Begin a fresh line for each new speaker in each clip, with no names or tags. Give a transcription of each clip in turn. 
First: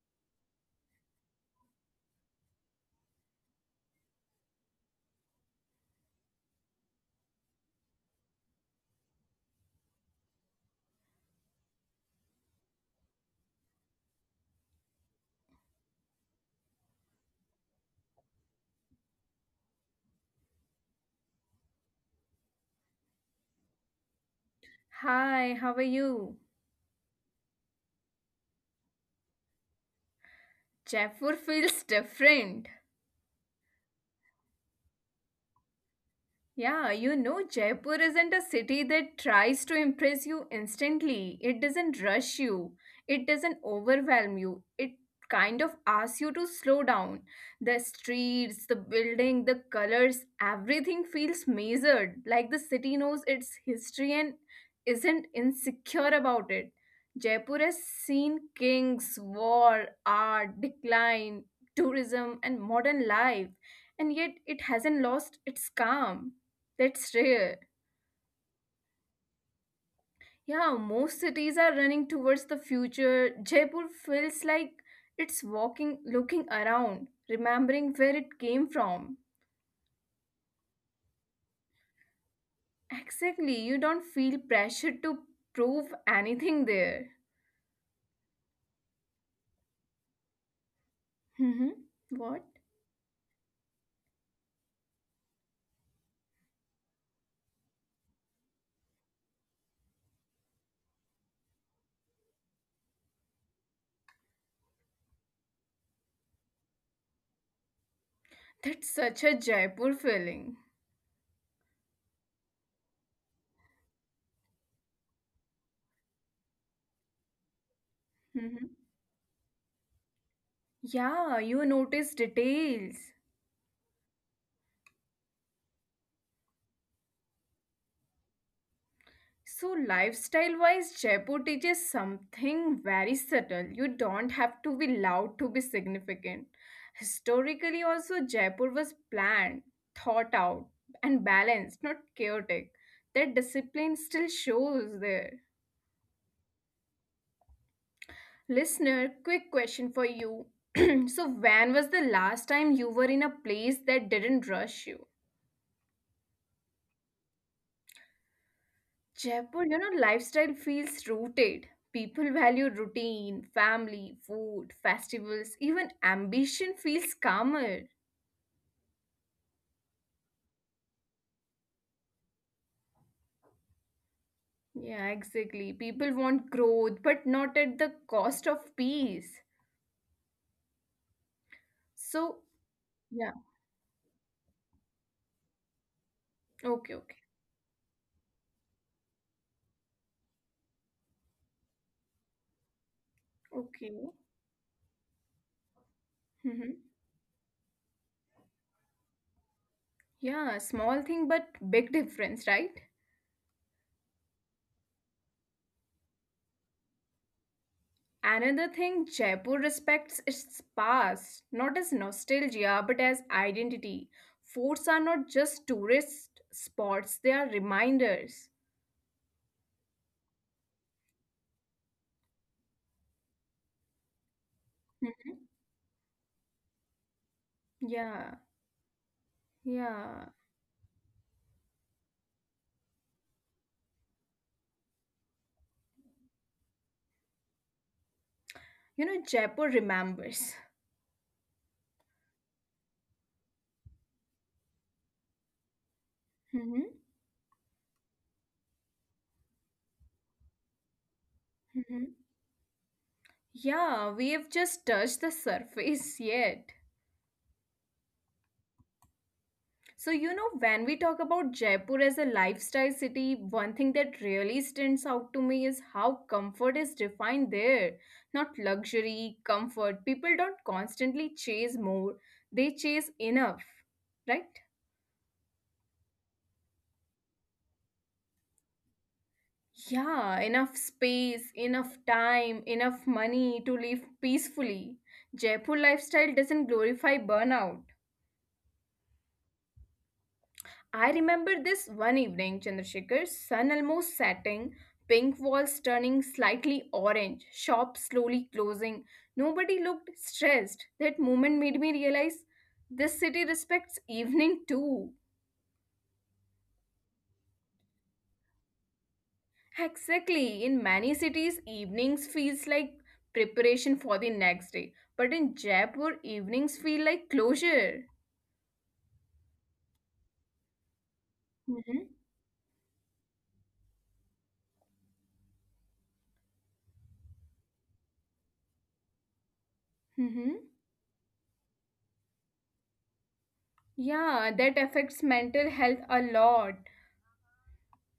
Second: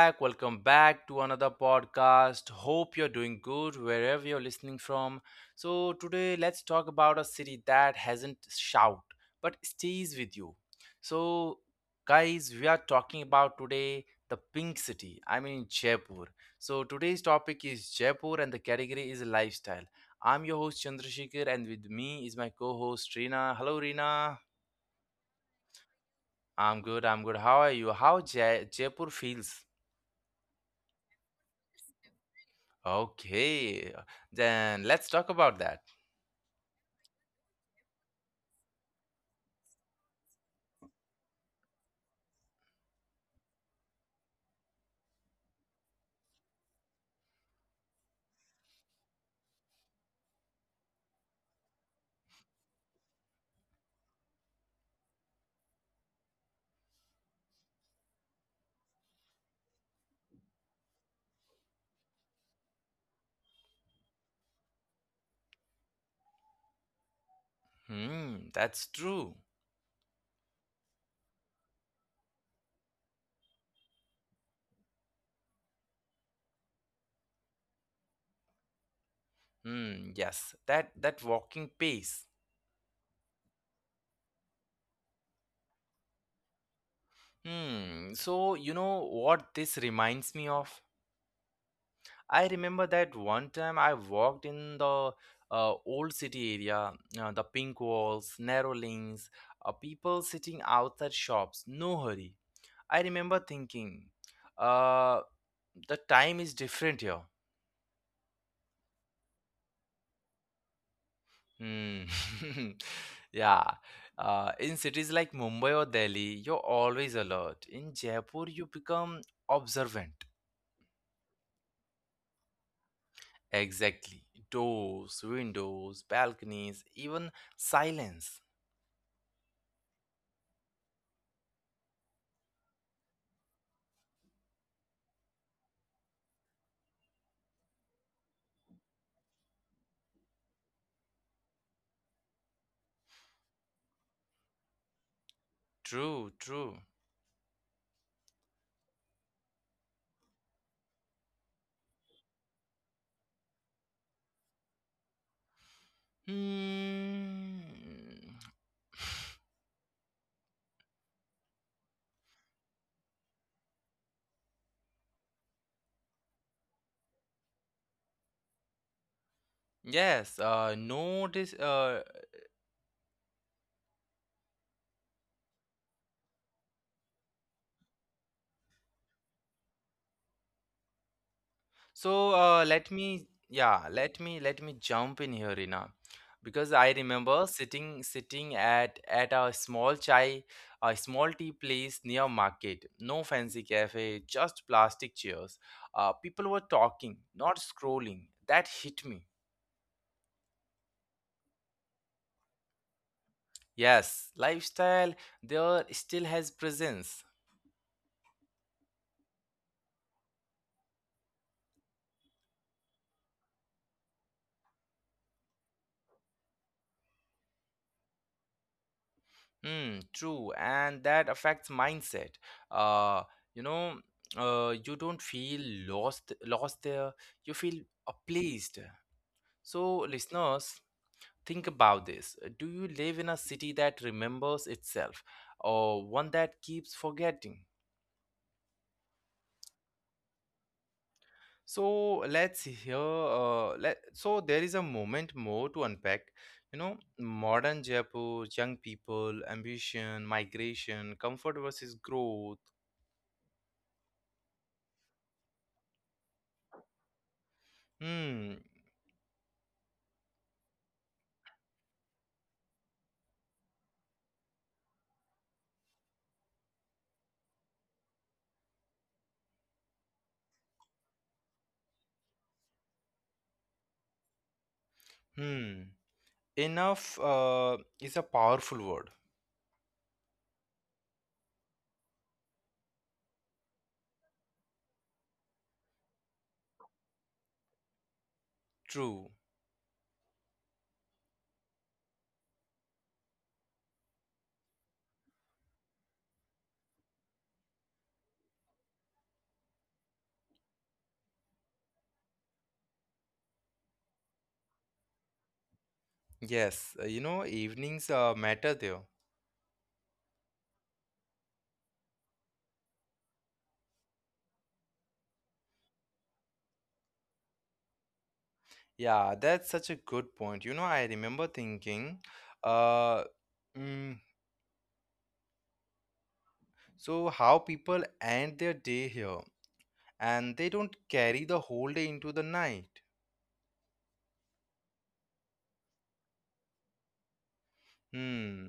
back. Welcome back to another podcast. Hope you're doing good wherever you're listening from. So, today let's talk about a city that hasn't shout but stays with you. So, guys, we are talking about today the pink city. I mean Jaipur. So, today's topic is Jaipur and the category is lifestyle. I'm your host Chandrasekhar and with me is my co-host Reena. Hello Reena.
Hi, how are you?
I'm good. I'm good. How are you? How Ja Jaipur feels?
Jaipur feels different.
Okay, then let's talk about that.
Yeah, Jaipur isn't a city that tries to impress you instantly. It doesn't rush you, it doesn't overwhelm you. It kind of asks you to slow down. The streets, the building, the colors, everything feels measured, like the city knows its history and isn't insecure about it. Jaipur has seen kings, war, art, decline, tourism, and modern life, and yet it hasn't lost its calm. That's rare.
Hmm, that's true.
Yeah, most cities are running towards the future. Jaipur feels like it's walking, looking around, remembering where it came from.
Hmm, yes, that walking pace.
Exactly, you don't feel pressure to prove anything there.
Hmm, so you know what this reminds me of?
hmm What?
I remember that one time I walked in the old city area, the pink walls, narrow lanes, people sitting outside shops, no hurry. I remember thinking, uh, the time is different here.
That's such a Jaipur feeling.
Mm. Yeah. In cities like Mumbai or Delhi, you're always alert. In Jaipur, you
hmm
become observant.
Yeah, you notice details.
Exactly. Doors, windows, balconies, even silence.
So, lifestyle wise, Jaipur teaches something very subtle. You don't have to be loud to be significant. Historically, also, Jaipur was planned, thought out, and balanced, not chaotic. That discipline still shows there.
True, true.
Listener, quick question for you. So, when was the last time you were in a place that didn't rush you?
Hmm.
Jaipur lifestyle feels rooted. People value routine, family, food, festivals, even ambition feels calmer.
Yes, no dis
Yeah, exactly. People want growth, but not at the cost of peace.
so
So,
let me,
yeah,
yeah, let me jump in here, Rina, because I remember
okay, okay,
sitting at a small chai, a small tea place near market. No fancy cafe,
okay.
just plastic chairs. People were talking,
hmm
not scrolling. That hit me.
Yeah, small thing, but big difference, right?
Yes, lifestyle there still has presence.
Another thing, Jaipur respects its past, not as nostalgia but as identity. Forts are not just tourist spots, they are reminders.
Mm, true, and that affects mindset. Uh, you know, you don't feel
Mhm.
lost there. You feel pleased.
Yeah,
So,
yeah.
listeners, think about this. Do you live in a city that remembers itself, or one that keeps forgetting?
Jaipur remembers.
So let's hear. Let so there is a moment more to unpack. You know,
hmm
modern Jaipur, young people, ambition, migration, comfort versus growth.
hmm Yeah, we have just touched the surface yet.
Hmm.
So, when we talk about Jaipur as a lifestyle city, one thing that really stands out to me is how comfort is defined there. Not luxury, comfort. People don't constantly chase more, they chase enough, right?
Hmm. Enough is a powerful word.
Yeah, enough space, enough time, enough money to live peacefully. Jaipur lifestyle doesn't glorify burnout.
True.
I remember this one evening, Chandrasekhar, sun almost setting, pink walls turning slightly orange, shops slowly closing. Nobody looked stressed. That moment made me realize this city respects evening too.
Yes. You know, evenings matter there.
Exactly. In many cities, evenings feels like preparation for the next day. But in Jaipur, evenings feel like closure.
Yeah, that's such a good point. You know, I remember thinking,
Mm-hmm.
uh, mm, so how people end their day here and they don't
Mm-hmm.
carry the whole day into the night.
Yeah, that affects mental health a lot.
Hmm.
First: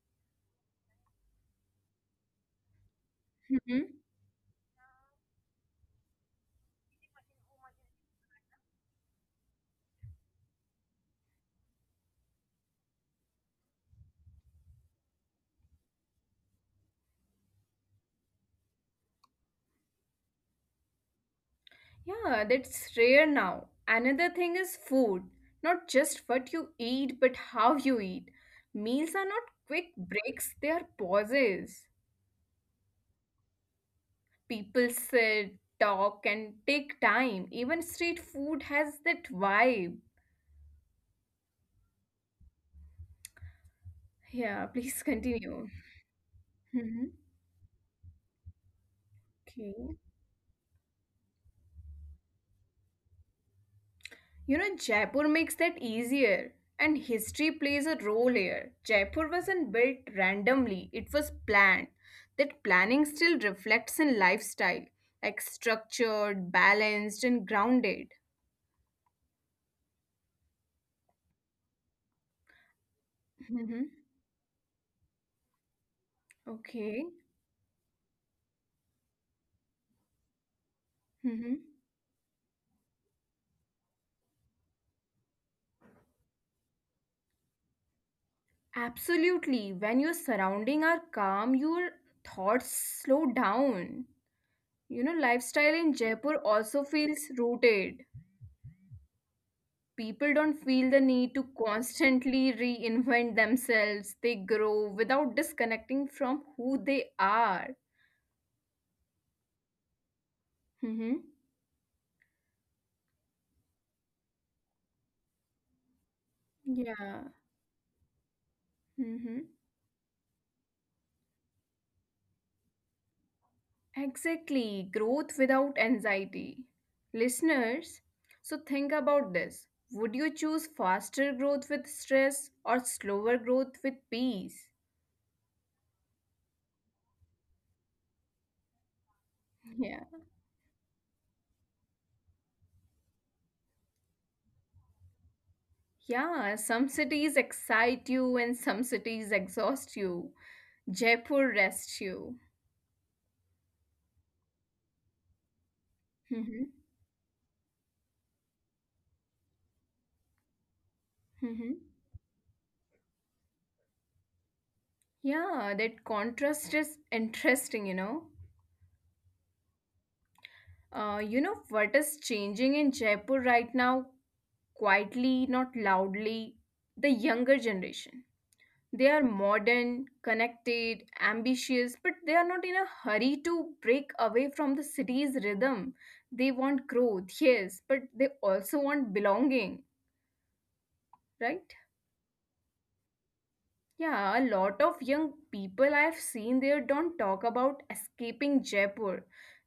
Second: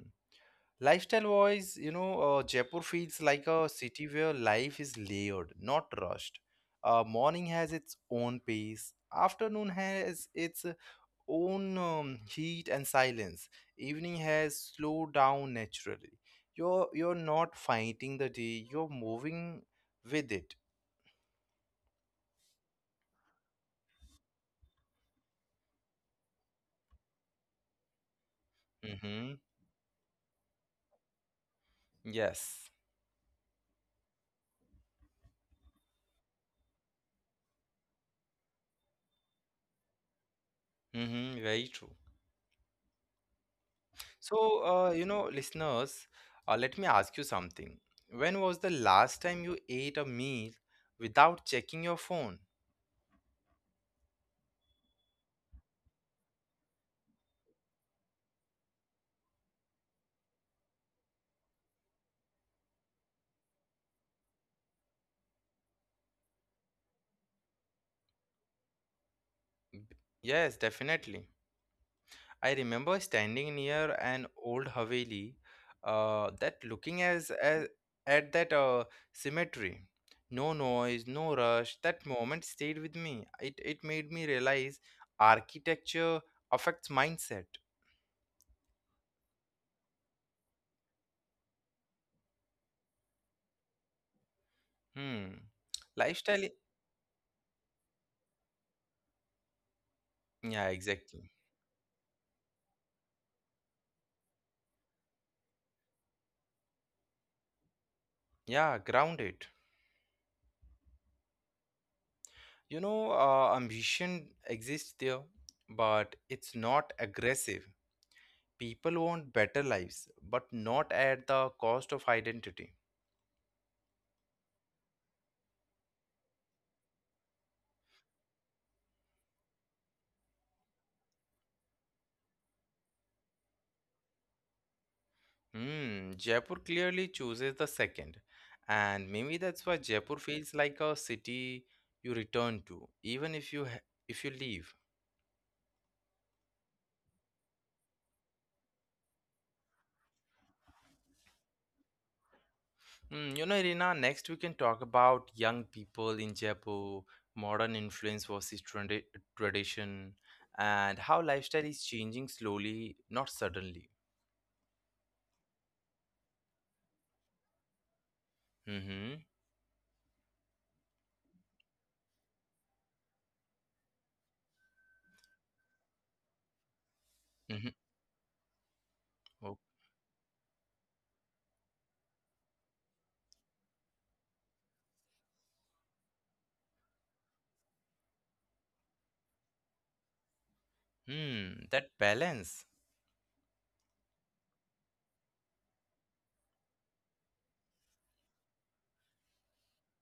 Lifestyle wise, you know, Jaipur feels like a
Mm-hmm.
city where life is layered, not rushed. Morning has its own pace. Afternoon has its own heat and silence. Evening has slowed down naturally. You're not fighting the day. You're moving with it.
Yeah, that's rare now. Another thing is food. Not just what you eat, but how you eat.
Mm-hmm.
Meals are not quick breaks, they are pauses.
Yes.
People sit, talk, and take time. Even street food has that vibe.
Mm-hmm. Very true. So,
Yeah,
you
please
know,
continue.
listeners, let me ask you
Mhm.
something. When was the last time you ate a
Okay.
meal without checking your phone?
Jaipur makes that easier. And history plays a role here. Jaipur wasn't built randomly, it was planned. That planning still reflects in lifestyle, like structured, balanced, and grounded.
B- Yes, definitely. I remember standing near an
hmm
old Haveli that looking
Okay.
as at that cemetery. No noise, no rush.
hmm
That moment stayed with me. It made me realize architecture affects mindset.
Absolutely. When your surrounding are calm, your thoughts slow down.
Hmm.
You know,
Lifestyle. i-
lifestyle in Jaipur also feels rooted.
Yeah,
People don't
exactly.
feel the need to constantly reinvent themselves. They grow without disconnecting from who they are.
Yeah, grounded.
Mm-hmm.
You know, ambition exists there, but it's not
Yeah.
aggressive. People want better
Mm-hmm.
lives, but not at the cost of identity.
Exactly, growth without anxiety. Listeners, so think about this: would you choose faster growth with stress or slower growth with peace?
Hmm, Jaipur clearly chooses the second, and maybe that's why Jaipur
Yeah,
feels like a city you return to, even if you leave.
yeah, some cities excite you and some cities exhaust you. Jaipur rests you.
Hmm, you know, Irina, next we can talk about young people in
Mm-hmm.
Jaipur, modern influence versus tradition, and how lifestyle
Mm-hmm.
is changing slowly, not suddenly.
Yeah, that contrast is interesting.
Mm-hmm.
You know what is changing in Jaipur right now, quietly, not loudly? The
Mm-hmm.
younger generation. They are
Oh,
modern, connected, ambitious, but they are not in a hurry to break away from the city's rhythm. They want growth, yes, but they also want belonging,
hmm,
right?
that balance,
Yeah, a lot of young people I've seen there don't talk about escaping Jaipur.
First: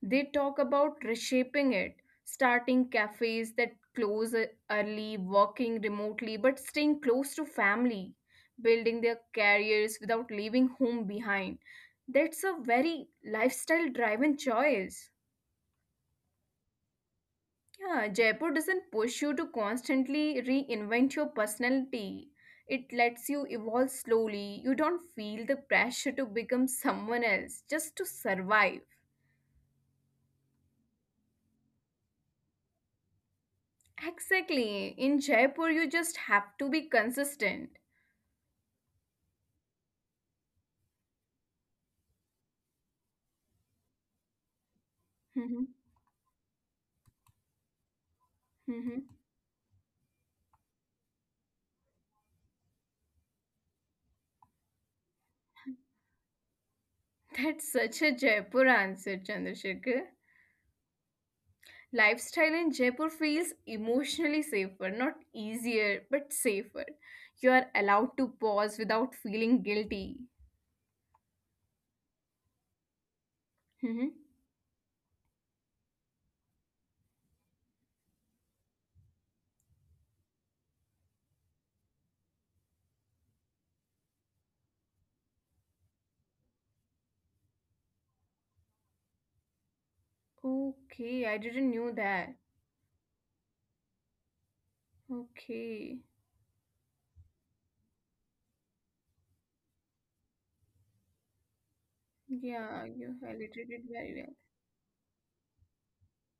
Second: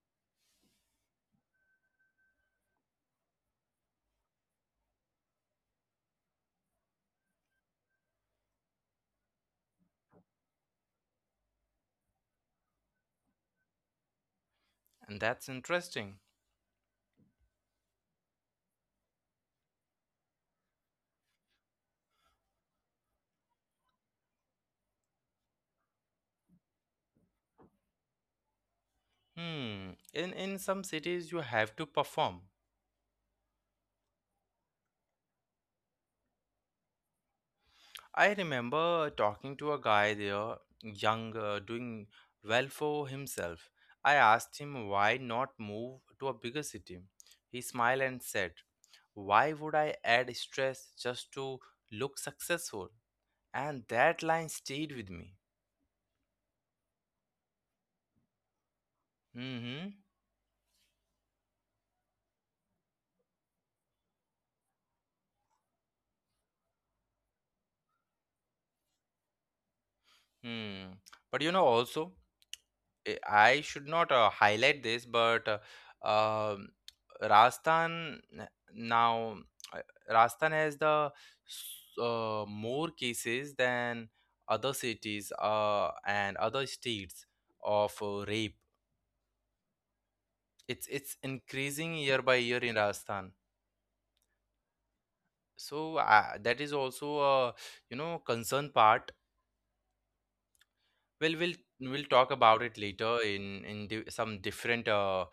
They talk about reshaping it, starting cafes that close e- early, working remotely, but staying close to family, building their careers without leaving home behind. That's a very lifestyle driven choice.
and that's interesting.
Yeah, Jaipur doesn't push you to constantly reinvent your personality. It lets you evolve slowly. You don't feel the pressure to become someone else just to survive.
Hmm. In some cities you have to perform.
Exactly. In Jaipur, you just have to be consistent.
I remember talking to a guy there, young, doing well for himself. I asked
Mhm,
him why not move to a bigger city. He smiled
mhm.
and said, why would I add stress just to look successful? And that line stayed with me.
That's such a Jaipur answer, Chandrasekhar.
Mm-hmm.
Lifestyle in Jaipur feels emotionally safer, not easier, but safer. You are allowed to pause without feeling guilty.
Hmm. But you know, also,
hmm
I should not highlight this, but um, Rajasthan n- now uh, Rajasthan has the more cases than other cities and other states of rape.
Okay, I didn't knew
It's
that.
increasing year by year in Rajasthan.
Okay.
So that is also a you know concern part. Well, we'll
Yeah,
we'll
you
talk about
highlighted
it
it
later
very
in di some different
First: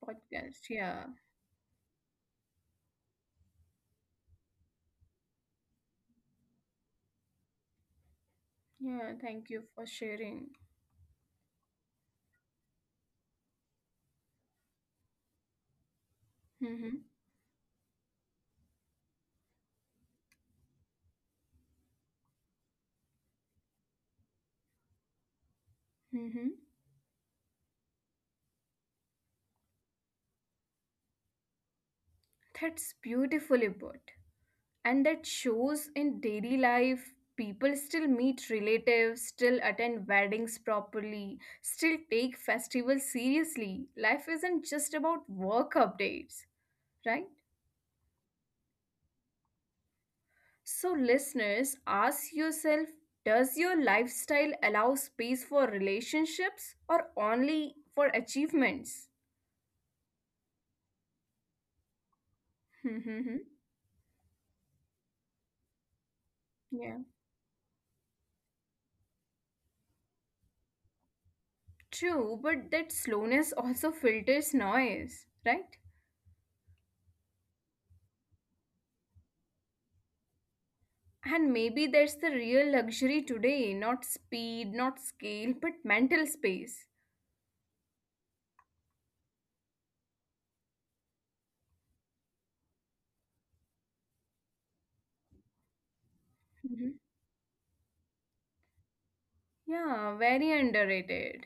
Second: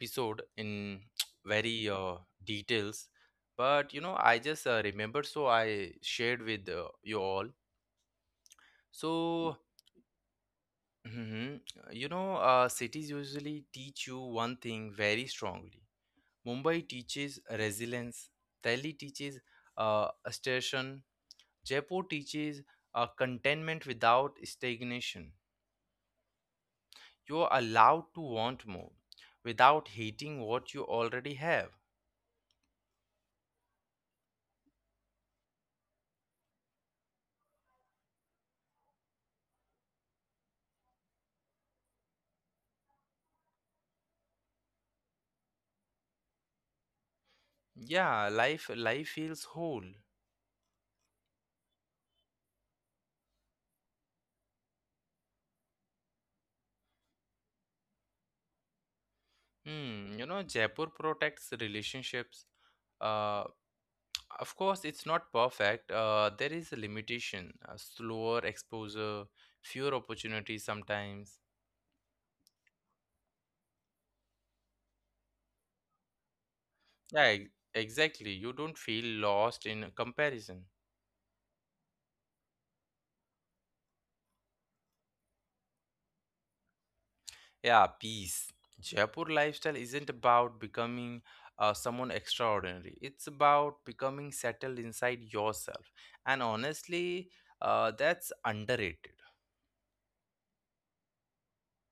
well. Podcast,
in
yeah.
very details. But you know, I just remember, so I shared with you all.
Yeah, thank
So,
you for sharing.
mhm, you know, cities usually teach you one thing very strongly. Mumbai
Mm-hmm.
teaches resilience. Delhi teaches assertion. Jaipur teaches contentment without stagnation.
Mm-hmm.
You're allowed to want more without hating what you already have.
That's beautifully put. And that shows in daily life, people still meet relatives, still attend weddings properly, still take festivals seriously. Life isn't just about work updates, right?
Yeah, life feels whole.
So, listeners, ask yourself, does your lifestyle allow space for relationships or only for achievements?
Hmm, you know, Jaipur protects relationships. Uh, of course, it's not perfect. There is a
Yeah.
limitation, a slower exposure, fewer opportunities sometimes.
True, but that slowness also filters noise, right?
Yeah, exactly. You don't feel lost in comparison.
And maybe that's the real luxury today, not speed, not scale, but mental space.
Yeah, peace. Jaipur lifestyle isn't about becoming someone extraordinary. It's about becoming settled inside yourself. And
Mhm.
honestly, that's underrated.
Yeah, very underrated.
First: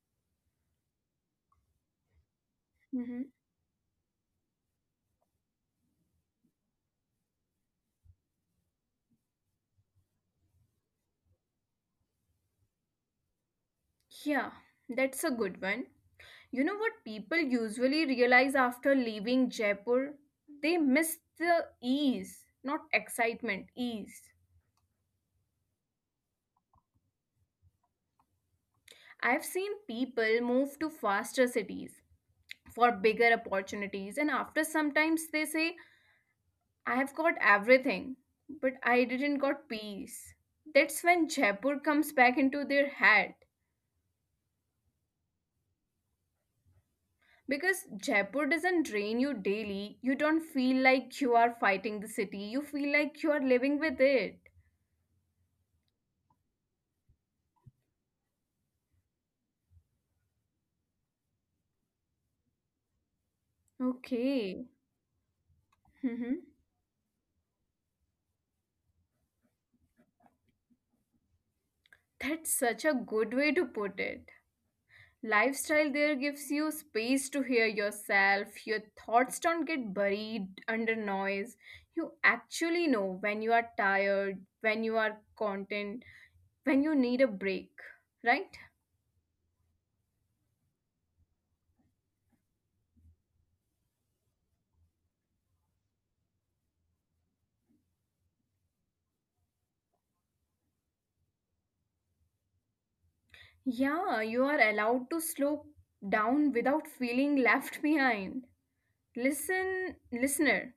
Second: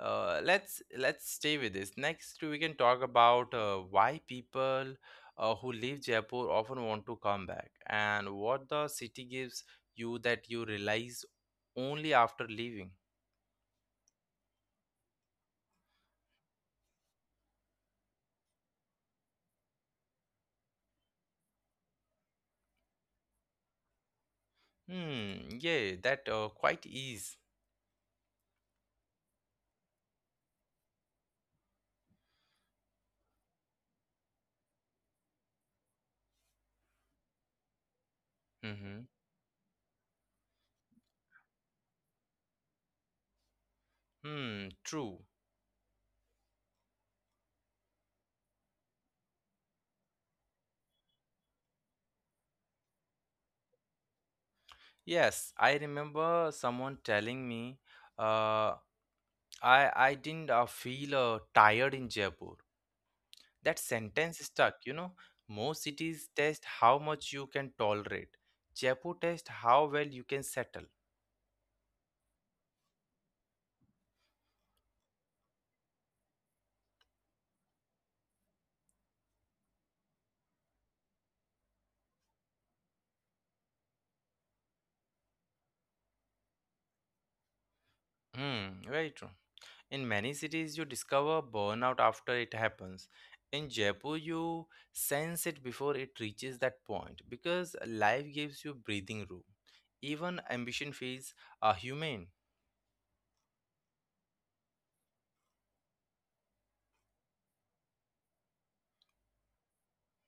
Let's stay with this. Next, we can talk
Mhm.
about why people who leave Jaipur often want to come back, and what the city gives you that you realize only after leaving.
Yeah, that's a good one. You know what people usually realize after leaving Jaipur? They miss the ease, not excitement, ease.
Hmm. Yeah, that quite is.
I've seen people move to faster cities for bigger opportunities, and after sometimes they say, I have got everything, but I didn't
Mm-hmm.
got peace. That's when Jaipur comes back into their head.
Hmm. True.
Because Jaipur doesn't drain you daily, you don't feel like you are fighting the city, you feel like you are living with it.
Yes, I remember someone telling me, uh, I didn't feel tired in Jaipur. That
Okay.
sentence stuck, you know. Most
Mm-hmm.
cities test how much you can tolerate. Jaipur tests how well you can settle.
That's such a good way to put it. Lifestyle there gives you space to hear yourself. Your thoughts don't get buried under noise. You actually know when you are tired, when you are content, when you need a break, right?
Hmm, very true. In many cities, you discover burnout after it happens. In Jaipur, you sense it before it reaches that point because life gives you breathing room. Even ambition feels humane.
Yeah, you are allowed to slow down without feeling left behind. Listen, listener,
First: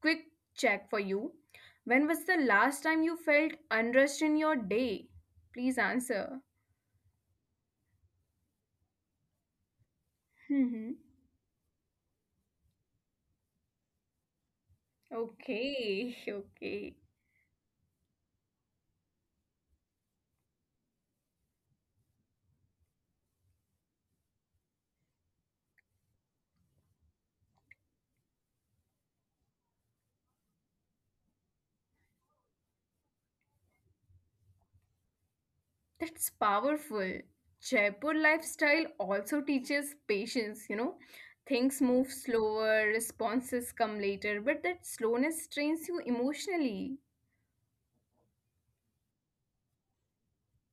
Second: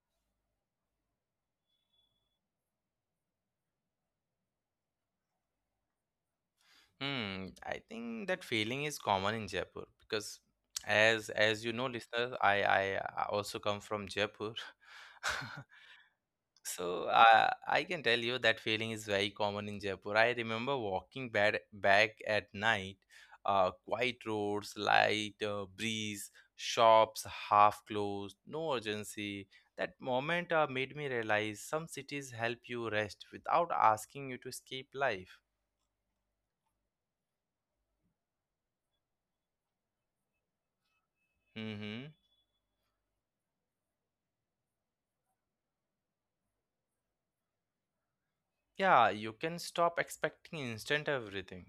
quick check for you. When was the last time you felt unrest in your day? Please answer.
Hmm, I think that feeling is common in Jaipur because
Mm-hmm.
as you know, listeners, I also come from Jaipur.
Okay,
So
okay.
I can tell you that feeling is very common in Jaipur. I remember walking back at night, quiet roads, light breeze, shops half closed, no urgency. That moment made me realize some cities help you rest without asking you to escape life.
That's powerful. Jaipur lifestyle also teaches patience.
Mm-hmm.
Things move slower, responses come later, but that slowness strains you emotionally,
Yeah, you can stop expecting instant everything.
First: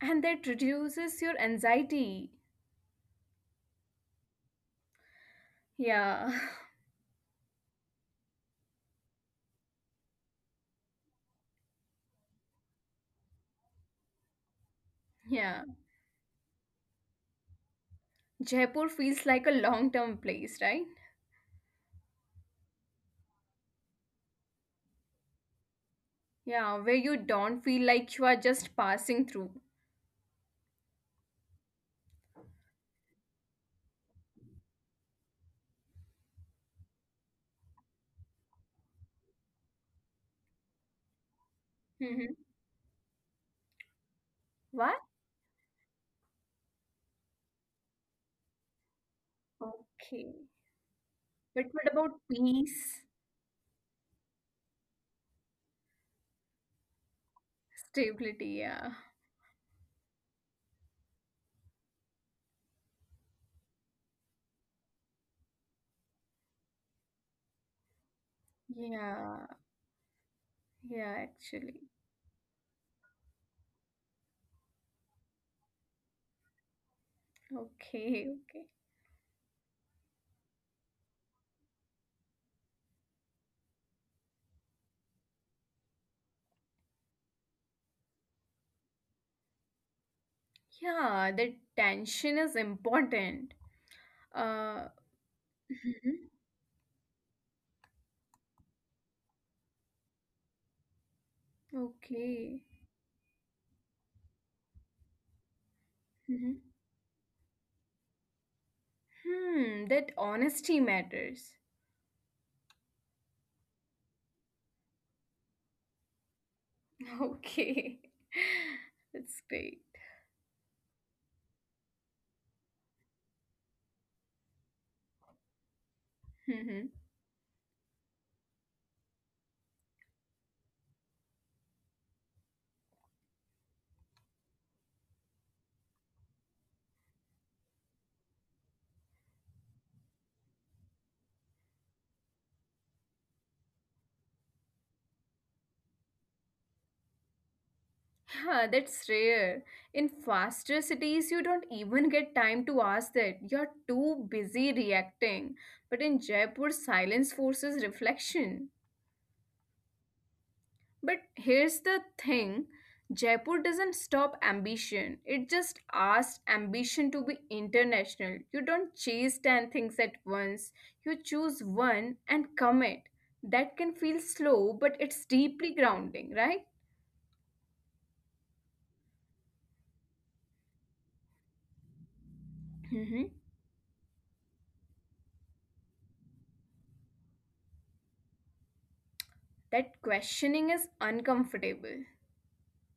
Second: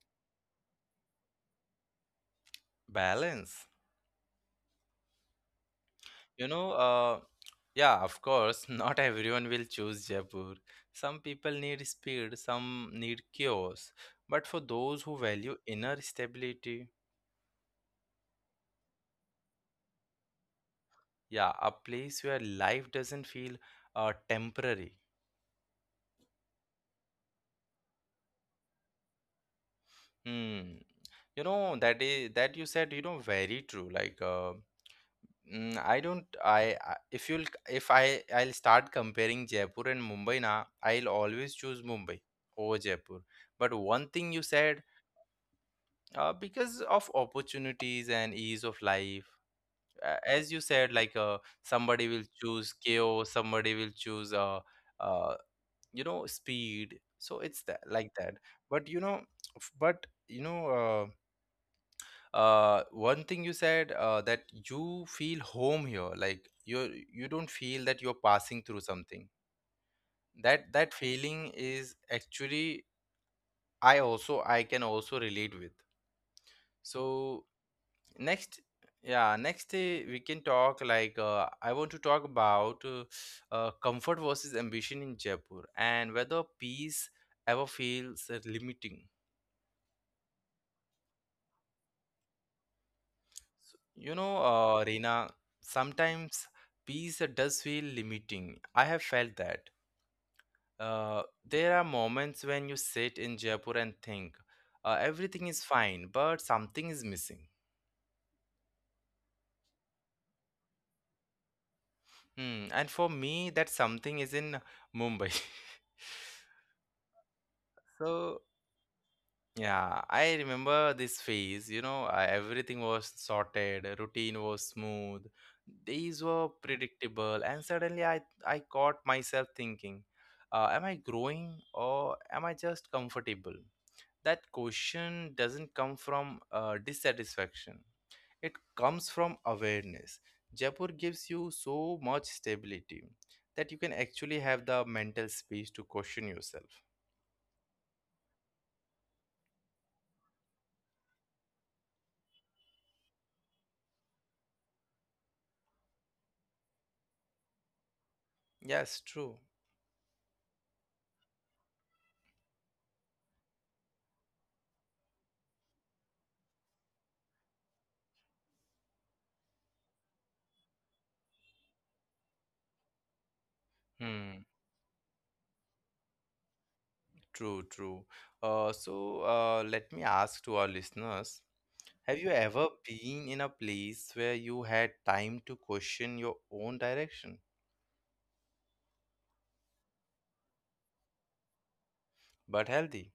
and that reduces your anxiety.
Balance.
Yeah,
You know, yeah, of course, not everyone will choose Jaipur. Some people need speed, some need chaos. But for those who value
yeah.
inner stability,
Jaipur feels like a long term place, right?
yeah, a place where life doesn't feel temporary.
Yeah, where you don't feel like you are just passing through.
Hmm. You know, that is that you said, you know, very true. Like, Mm, I don't. I- if you'll if I I'll start comparing Jaipur and Mumbai now. I'll always choose Mumbai
Mm-hmm.
over Jaipur. But one thing you said,
What?
because of opportunities and ease of life,
Okay.
as you said, like
But what
somebody
about
will choose
peace?
chaos, somebody will choose uh, you know, speed. So it's that like that.
Stability,
But
yeah.
you know, but you know. One thing you said that you feel home here like you don't feel that you're passing through something.
Yeah,
That that
yeah,
feeling
actually.
is actually, I also I can also relate with. So
Okay, okay.
next, yeah, next we can talk like I want to talk about comfort versus ambition in Jaipur and whether peace ever feels limiting.
Yeah, the tension is important.
You know,
Uh,
Reena,
mhm,
sometimes peace does feel limiting. I have felt that. Uh, there are
okay.
moments when you sit in Jaipur and think, everything is
Mhm.
fine, but something is missing.
Hmm, that honesty matters.
Hmm. And for me, that something is in Mumbai.
Okay.
So
That's great.
yeah, I remember this phase. You know, everything was sorted, routine was smooth,
Mhm.
days were predictable, and suddenly I caught myself thinking, am I growing or am I just comfortable? That question doesn't come from dissatisfaction. It comes from awareness. Jaipur gives you so much stability that you can actually have the mental space to question yourself.
Yeah, that's rare. In faster cities, you don't even get time to ask that. You're too busy reacting. But in Jaipur, silence forces reflection.
Yes, true.
But here's the thing, Jaipur doesn't stop ambition, it just asks ambition to be international. You don't chase 10 things at once, you choose one and commit. That can feel
Hmm.
slow, but it's deeply grounding, right?
True, true. So let me ask to our listeners, have you ever been in a
hmm
place where you had time to question your own direction,
That questioning is uncomfortable.
but healthy?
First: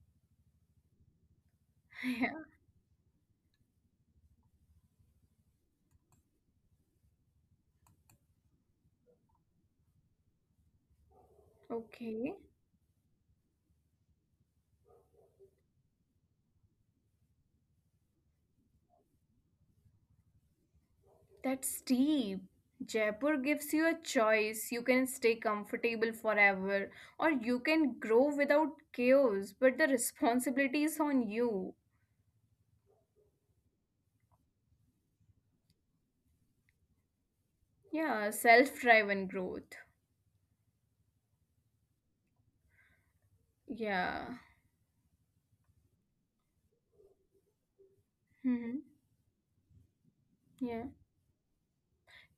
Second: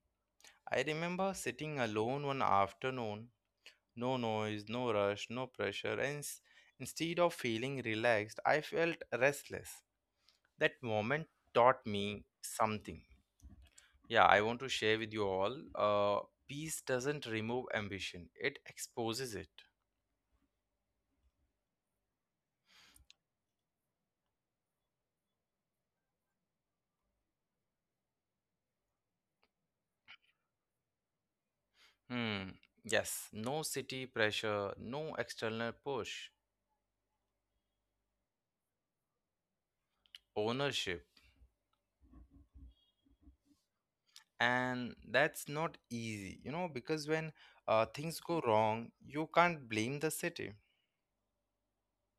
I remember sitting alone
Yeah.
one afternoon, no noise, no rush, no pressure, and instead of feeling relaxed, I felt restless. That moment taught me
Okay.
something. Yeah, I want to share with you all. Peace doesn't remove ambition, it exposes it.
That's deep. Jaipur gives you a choice. You can stay comfortable forever, or you can grow without chaos, but the responsibility is on you.
Hmm. Yes, no city pressure, no external push,
Yeah, self driven growth.
ownership.
Yeah.
And that's not easy, you know, because when things go
hmm
wrong, you can't blame the city.
Yeah.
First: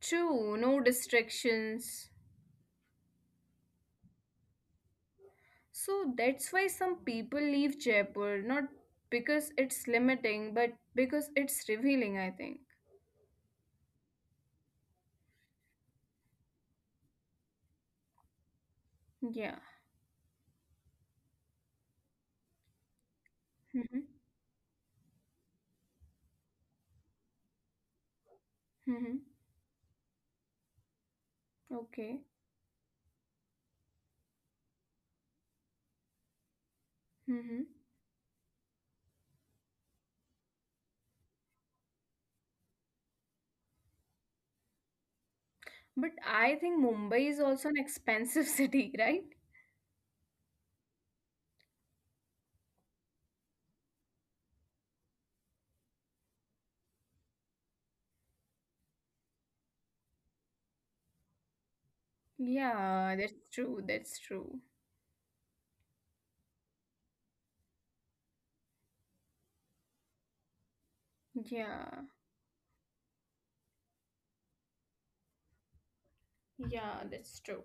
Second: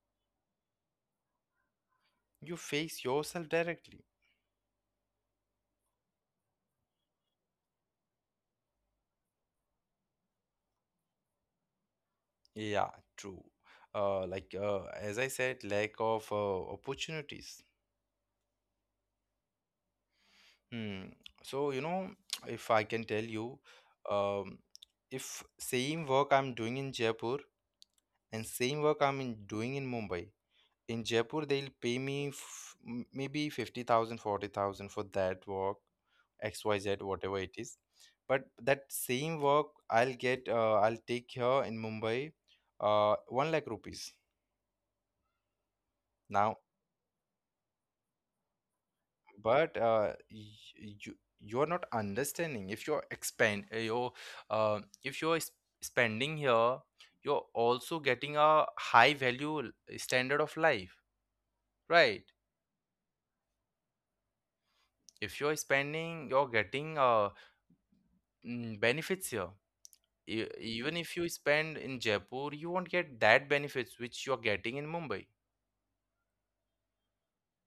True, no distractions.
You face yourself directly.
So that's why some people leave Jaipur, not because it's limiting, but because it's revealing, I think.
Yeah, true. Like as I said, lack of opportunities.
Yeah.
Hmm. So, you know, if I can tell you,
Mm-hmm.
um, if same work I'm doing in Jaipur and same work
Mm-hmm.
I'm in doing in Mumbai, in Jaipur, they'll pay
Okay.
me maybe 50,000, 40,000 for that work, XYZ, whatever it
Mm-hmm.
is. But that same work I'll get, I'll take here in Mumbai, 1 lakh rupees.
But I
Now,
think Mumbai is also an expensive city, right?
but you're not understanding. If you're expand, if you're spending here, you're also getting a high value standard of life, right?
Yeah, that's true. That's true.
If you're spending, you're getting a benefits here. Even if you spend
Yeah,
in Jaipur, you won't get that benefits which you're getting in Mumbai.
yeah, that's true.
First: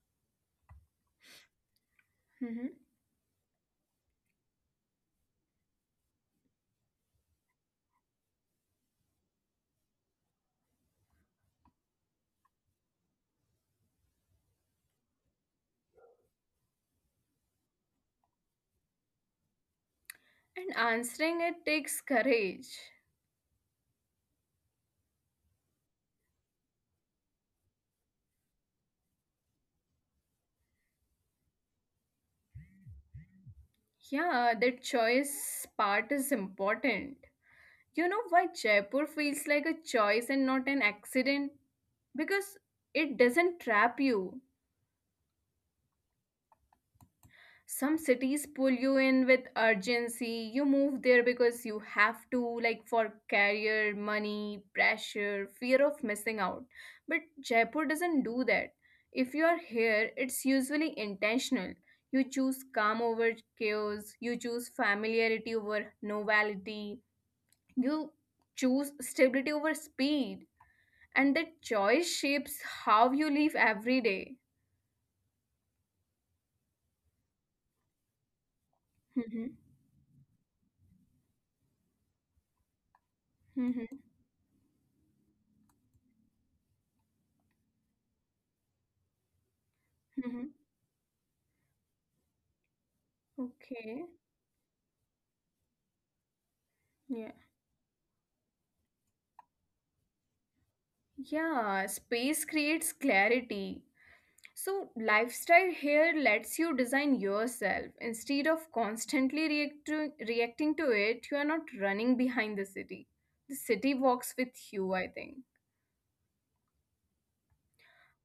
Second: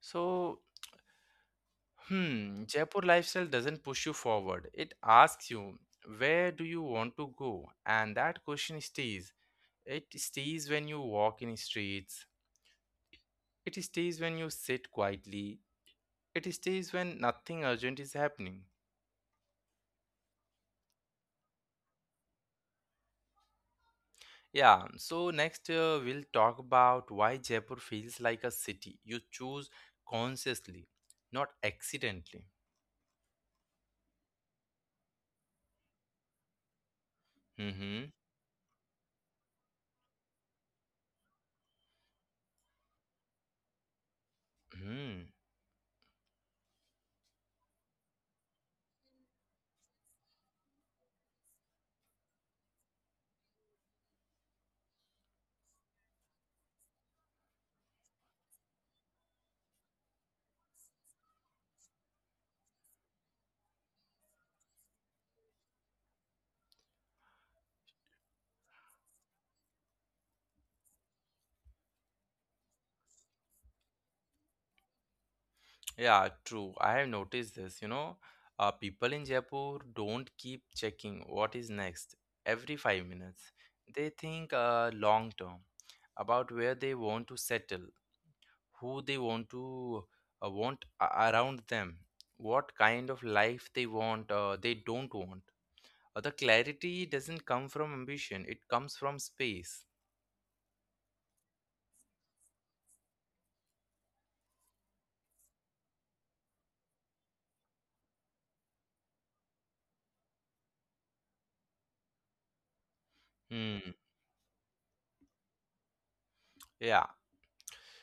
So, hmm,
hmm
Jaipur lifestyle doesn't push you forward. It asks you, where do you want to go? And that question stays. It stays when you walk in streets. It stays when you sit quietly. It stays when nothing urgent is happening.
And answering it takes courage.
Yeah, so next we'll talk about why Jaipur feels like a city you choose consciously, not accidentally.
Yeah, that choice part is important. You
Mm-hmm.
know why Jaipur feels like a choice and not an accident? Because it doesn't trap you.
Hmm.
Some cities pull you in with urgency, you move there because you have to, like for career, money pressure, fear of missing out. But Jaipur doesn't do that. If you are here, it's usually intentional. You choose calm over chaos, you choose familiarity over novelty, you choose stability over speed. And that choice shapes how you live every day.
Yeah, true. I have noticed this. People in
Mhm.
Jaipur don't keep checking what is next every 5 minutes.
Mhm.
They think long term about where they want to settle, who they want to
Mhm.
around them, what kind of life they
Okay.
want, they don't want. The clarity doesn't come from ambition, it comes from space.
Yeah, space creates clarity. So, lifestyle here lets you design yourself. Instead of constantly reacting to it, you are not running behind the city. The city
Hmm.
walks with you, I think.
Yeah.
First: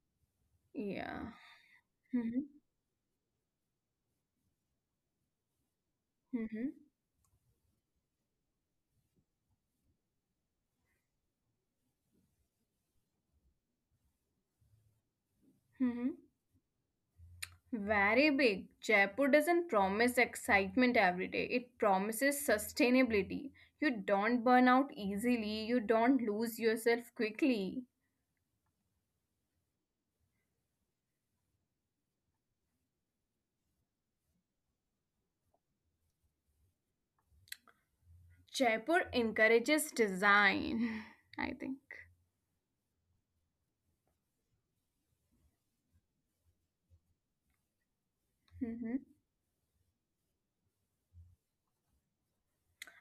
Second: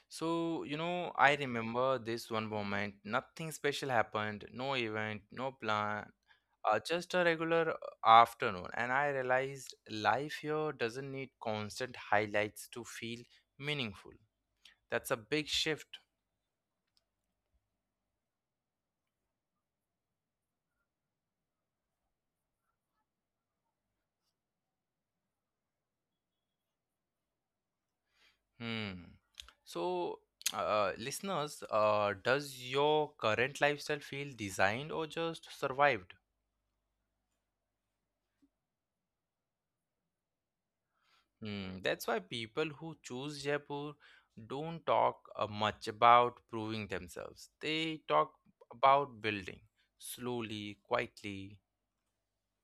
So,
Yeah.
I remember this
Mm-hmm.
one moment. Nothing special happened, no event, no plan,
Mm-hmm.
just a regular afternoon. And I realized life here doesn't need constant highlights to feel meaningful. That's a big shift.
Mm-hmm. Very big. Jaipur doesn't promise excitement every day, it promises sustainability. You don't burn out easily, you don't lose yourself quickly.
Hmm. So, listeners, does your current lifestyle feel designed or just survived?
Jaipur encourages design, I think.
Hmm. That's why people who choose Jaipur don't talk much about proving themselves. They talk
hmm
about building slowly, quietly.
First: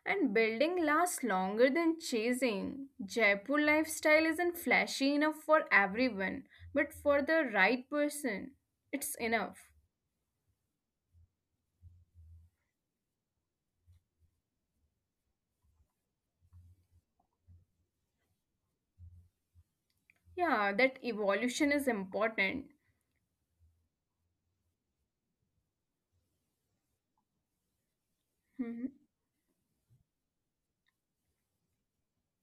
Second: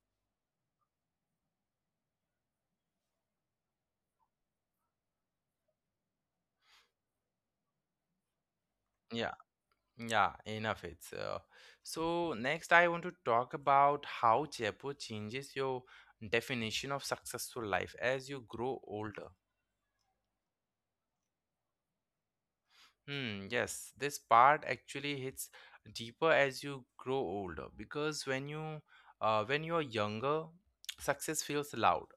And building lasts longer than chasing. Jaipur lifestyle isn't flashy enough for everyone, but for the right person, it's
Yeah,
enough.
yeah, enough. It's so next. I want to talk about how Jaipur changes your definition of successful life as you grow older.
Yeah, that evolution is important.
Hmm, yes, this part actually hits deeper as you grow older because
Mhm.
when you're younger, success feels loud,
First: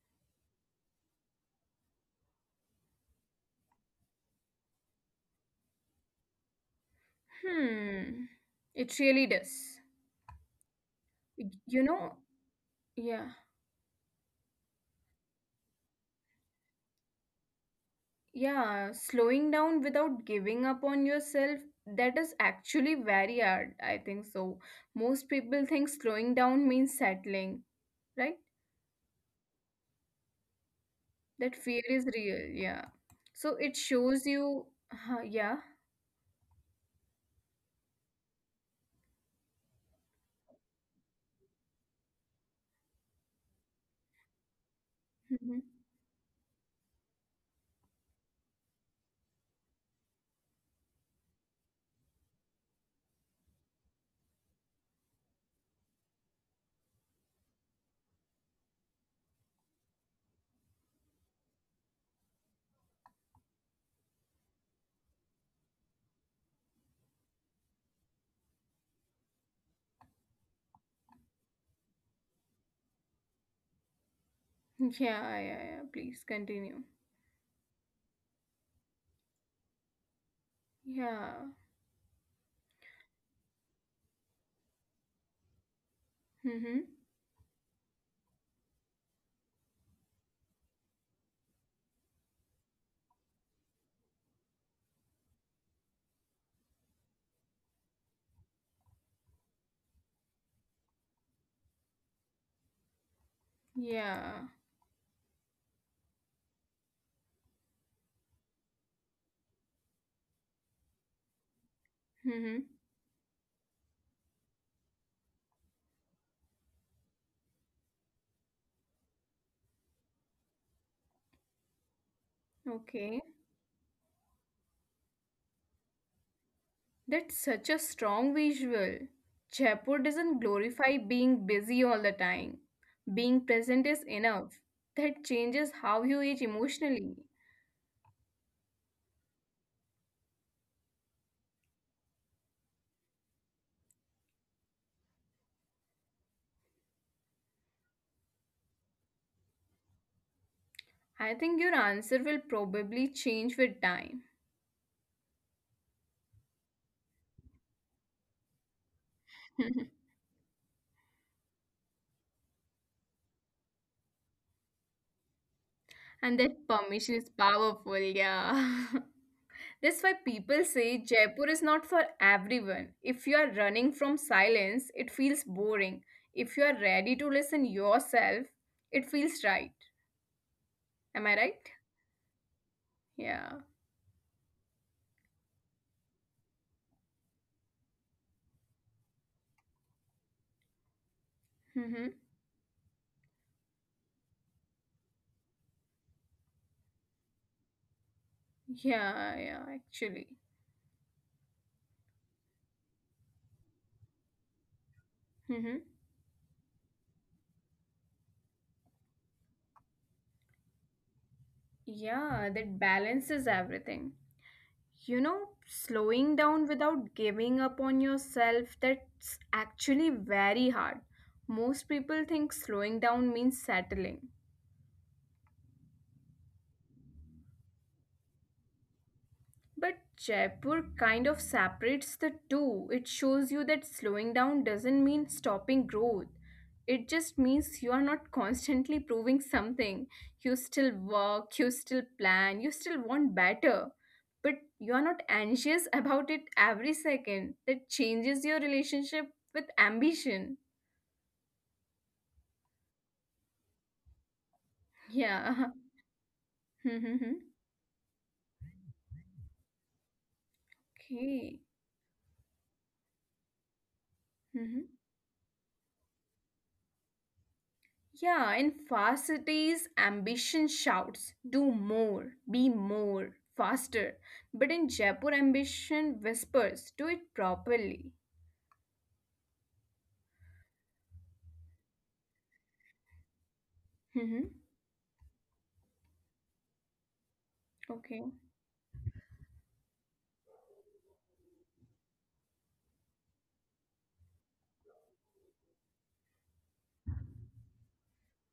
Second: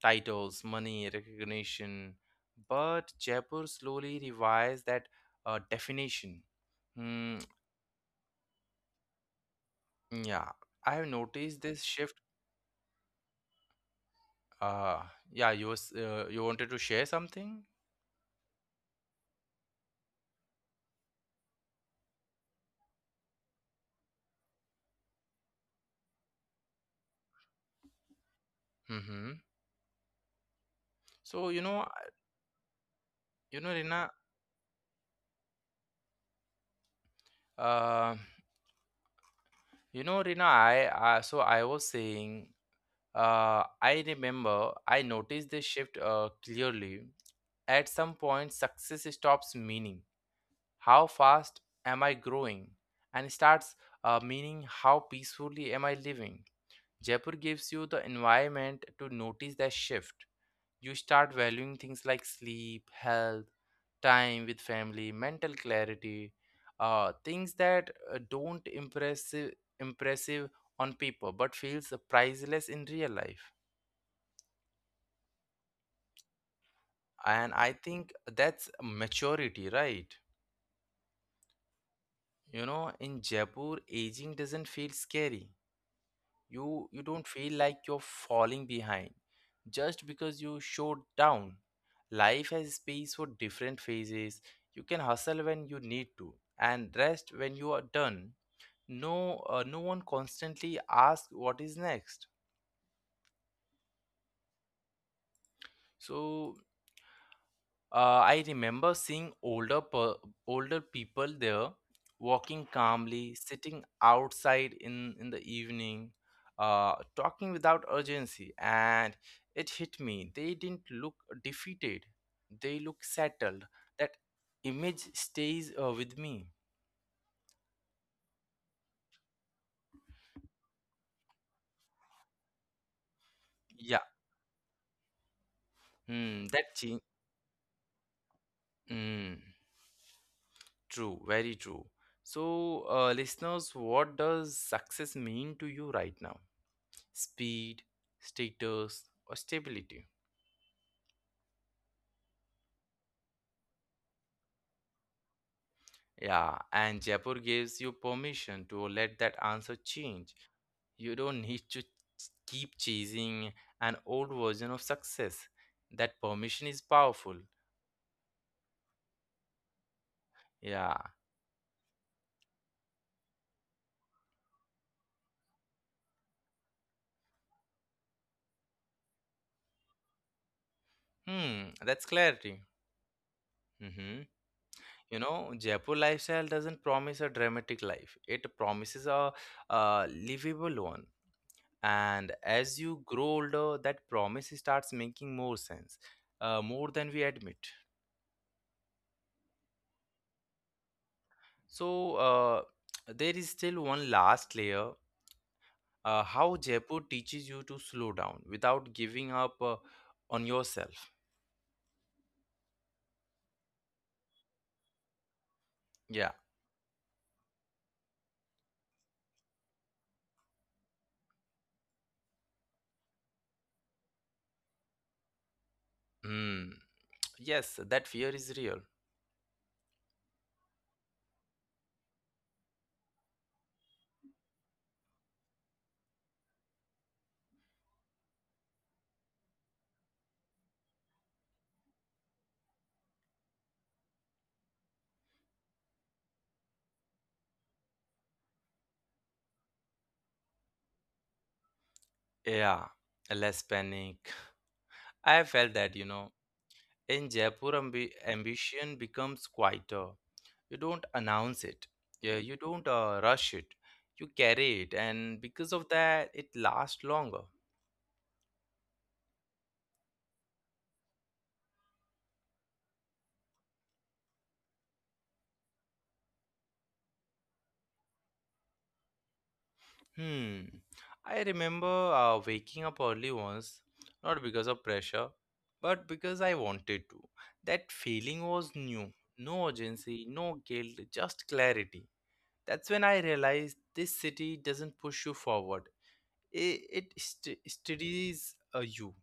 titles, money, recognition. But Jaipur slowly revised that definition. Mm,
Hmm. It really does.
yeah, I have noticed
You
this
know,
shift.
yeah.
Uh, yeah, you wanted to share something?
Yeah, slowing down without giving up on yourself, that is actually very hard, I think so. Most people think slowing down means settling, right?
Mm-hmm. So
That fear is real, yeah. So
you know,
it
Rina,
shows you, huh, yeah.
uh, you know, Rina, I So I was saying, I remember I noticed this
hmm
shift clearly. At some point, success stops meaning how fast am I growing? And starts meaning how peacefully am I living? Jaipur gives you the environment to notice that shift. You start valuing things like sleep, health, time with family, mental clarity, things that don't impressive on paper but feels priceless in real life.
Yeah, yeah, yeah. Please continue.
And I think that's maturity, right?
Yeah.
You know, in Jaipur, aging doesn't feel scary, you
Mm-hmm.
don't feel like you're falling behind just because you showed down. Life has space for different phases, you can hustle when you need to and rest when you are done. No one constantly asks what is next.
Yeah.
So Uh, I remember seeing older people there walking
Mm-hmm.
calmly, sitting outside in the evening, talking without urgency, and it hit me. They didn't look defeated, they look settled.
Okay.
That image stays with me.
That's such a strong visual. Jaipur doesn't glorify being busy all the time.
Yeah,
Being present is enough.
hmm,
That
that change.
changes how you age emotionally.
Mm, true, very true. So, listeners, what does success mean to you right now? Speed, status, or stability.
I think your answer will probably change with time.
Yeah, and Jaipur gives you permission to let that answer change. You don't need to ch- Keep chasing an old version of success. That permission is powerful.
And that permission is powerful, yeah.
Yeah.
That's why people say Jaipur is not for everyone. If you are running from silence, it feels boring. If you are ready to listen yourself, it feels right.
Hmm, that's
Am
clarity.
I right?
Mm-hmm.
Yeah.
You know, Jaipur lifestyle doesn't promise a dramatic life. It promises a livable one, and as you grow
Mhm.
older that promise starts making more sense, more than we admit.
Yeah, yeah, actually.
So there is still one last layer, how Jaipur
Mm-hmm.
teaches you to slow down without giving up on yourself.
Yeah, that balances everything.
Yeah.
You know, slowing down without giving up on yourself, that's actually very hard. Most people think slowing down means settling.
Hmm. Yes, that fear is real.
But Jaipur kind of separates the two. It shows you that slowing down doesn't mean stopping growth. It just means you are not constantly proving something. You still work, you still plan, you still want better. But you are not anxious about it every second. That changes your relationship with ambition.
Yeah, less panic. I felt that, you know,
Yeah.
in Jaipur, ambition becomes quieter. You don't announce it. Yeah,
Okay.
you don't rush it, you carry it, and because
Hmm.
of that it lasts longer.
Yeah, in fast cities, ambition shouts do more, be more, faster. But in Jaipur, ambition whispers do it properly.
Hmm. I remember waking up early once, not because of pressure
Hmm.
but because I wanted to. That feeling was new.
Okay.
No urgency, no guilt, just clarity. That's when I realized this city doesn't push you forward, it steadies you.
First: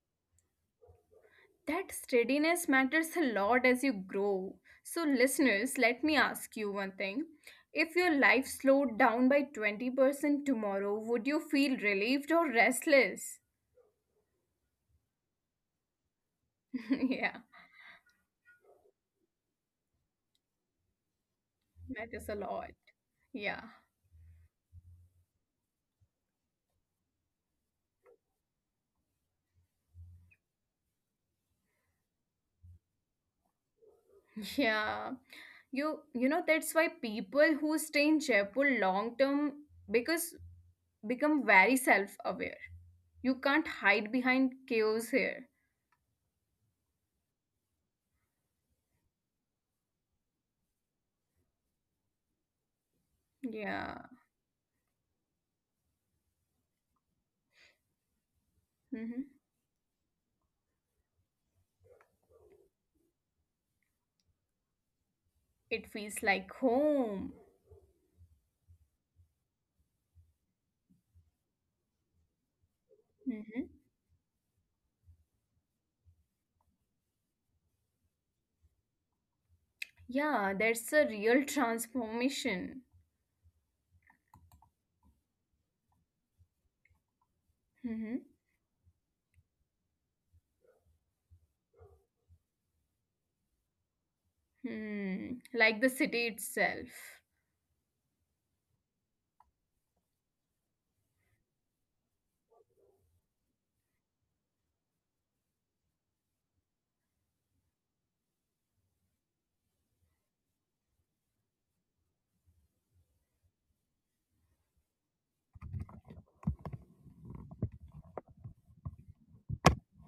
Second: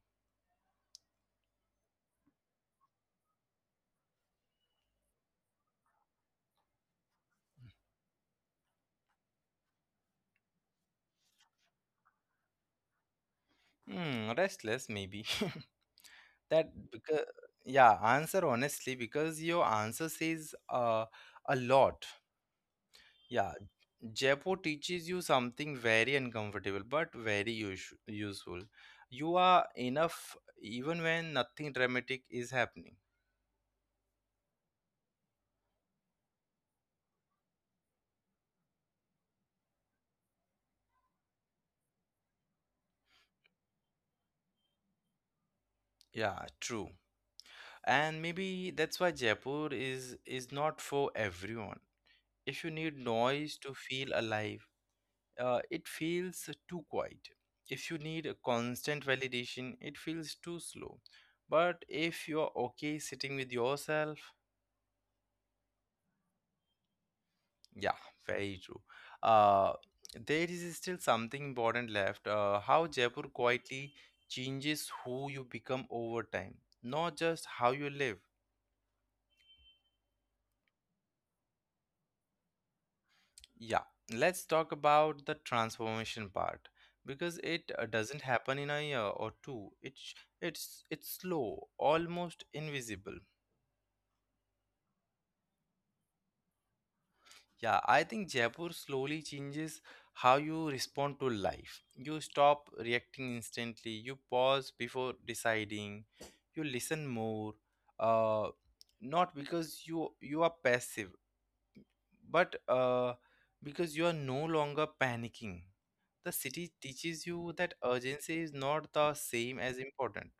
That steadiness matters a lot as you grow. So, listeners, let me ask you one thing. If your life slowed down by 20% tomorrow, would you feel relieved or restless?
Hmm, restless maybe, that because,
Yeah,
yeah, answer honestly, because your answer says a lot.
matters a lot.
Yeah,
Yeah,
Jaipur teaches you something very uncomfortable but useful. You are enough even when nothing dramatic is happening.
yeah. You know that's why people who stay in Jaipur long term because become very self-aware. You can't hide behind chaos here.
Yeah, true. And maybe that's why Jaipur is not for everyone. If you need noise to
Yeah.
feel alive, it feels too quiet. If you need a constant
Hmm.
validation, it feels too slow. But if you're okay sitting with yourself,
It feels like home.
yeah, very true. Uh, there is still something important left. How Jaipur
Hmm.
quietly changes who you become over time, not just how you live.
Yeah, that's a real transformation.
Yeah, let's talk about the transformation part because it
Hmm.
doesn't happen in a year or two. It's slow, almost invisible.
Hmm. Like the city itself.
Yeah, I think Jaipur slowly changes how you respond to life. You stop reacting instantly, you pause before deciding, you listen more. Uh, Not because you are passive, but because you are no longer panicking. The city teaches you that urgency is not the same as important.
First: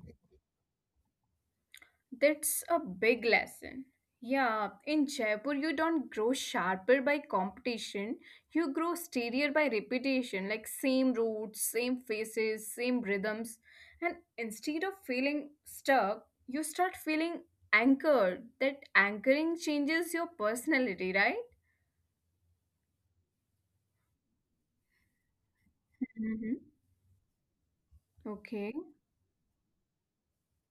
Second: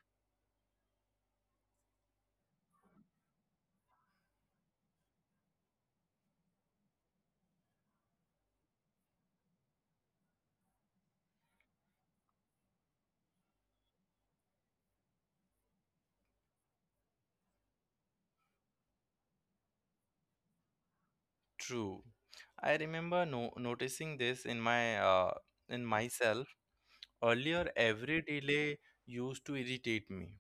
That's a big lesson. Yeah, in Jaipur, you don't grow sharper by competition. You grow steadier by repetition, like same routes, same faces, same rhythms. And instead of feeling stuck, you start feeling anchored. That anchoring changes your personality, right?
True. I remember noticing this in my in
Mm-hmm.
myself. Earlier, every
Okay.
delay used to irritate me.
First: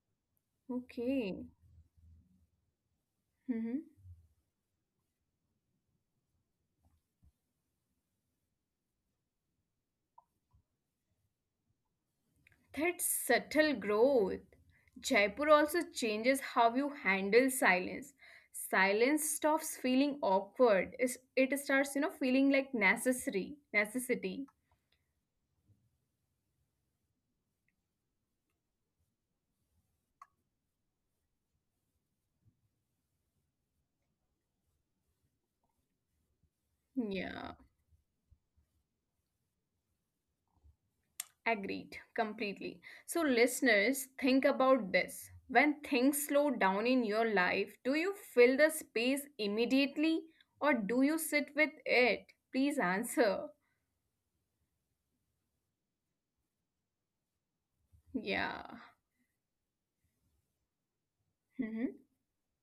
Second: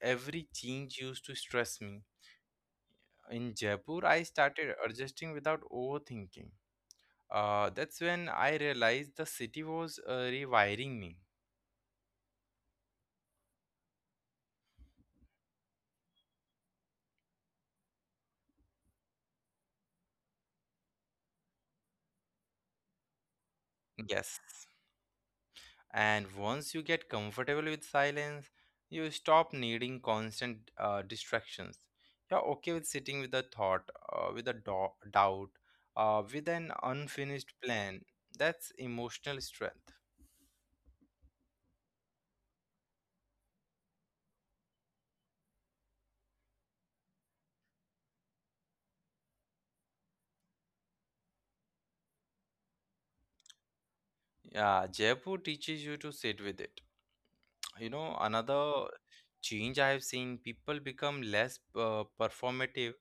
Every change used to
Okay.
stress me. In
Mm-hmm.
Jaipur, I started adjusting without overthinking. That's when I realized the city was rewiring me.
That subtle growth. Jaipur also changes how you handle silence. Silence stops feeling awkward. It starts, you know, feeling like necessary.
Yes.
Necessity.
And once you get comfortable with silence, you stop needing constant distractions. You're okay with sitting with a thought, doubt, with an unfinished
Yeah,
plan. That's emotional strength.
agreed completely. So, listeners, think about this. When things slow down in your life, do you fill the space immediately or do you sit with it? Please answer.
Yeah, Jaipur teaches you to sit with it. You know, another
Yeah.
change I have seen, people become less
Mm-hmm.
performative.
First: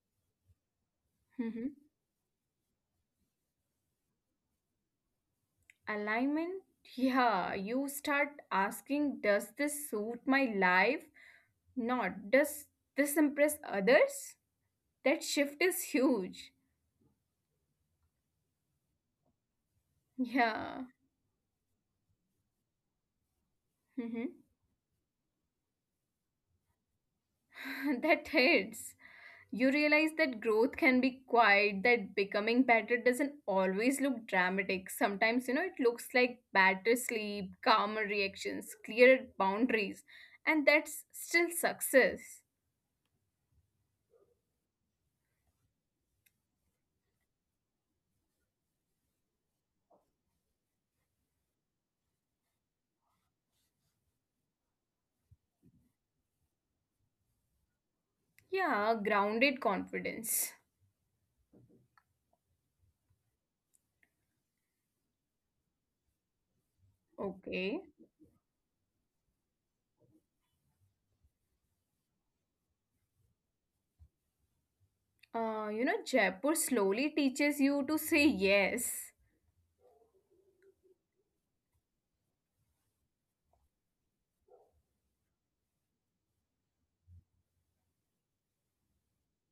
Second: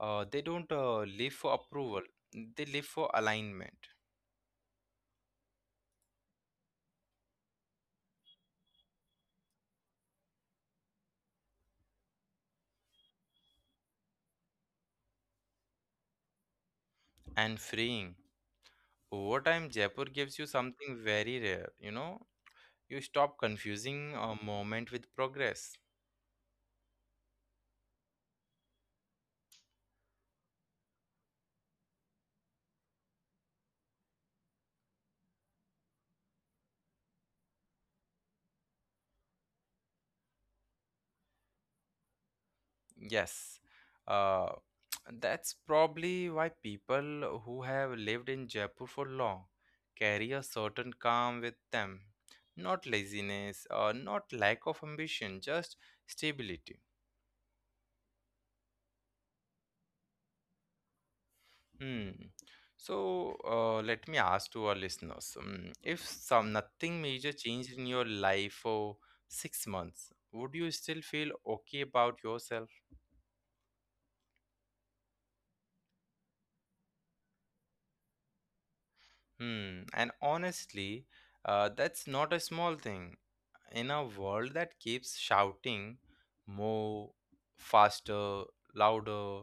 They don't live for
Mm-hmm.
approval, they live for alignment
Alignment. Yeah, you start asking does this suit my life, not does this impress others. That shift is huge.
and freeing. Over time, Jaipur gives you something
Yeah.
very rare. You know, you stop confusing a
Mhm.
moment with progress.
That hits. You realize that growth can be quiet, that becoming better doesn't always look dramatic. Sometimes, you know, it looks like better sleep, calmer reactions, clearer boundaries, and that's still success.
Yes, uh, that's probably why people who have lived in Jaipur for long carry a certain calm with them. Not laziness or not lack of ambition, just stability.
Yeah, grounded confidence.
Hmm. So let me ask to our listeners, if some nothing major changed in
Okay.
your life for 6 months, would you still feel okay about yourself?
You know, Jaipur slowly teaches you to say yes.
Hmm. And honestly, that's not a small thing. In a world that keeps shouting more, faster, louder,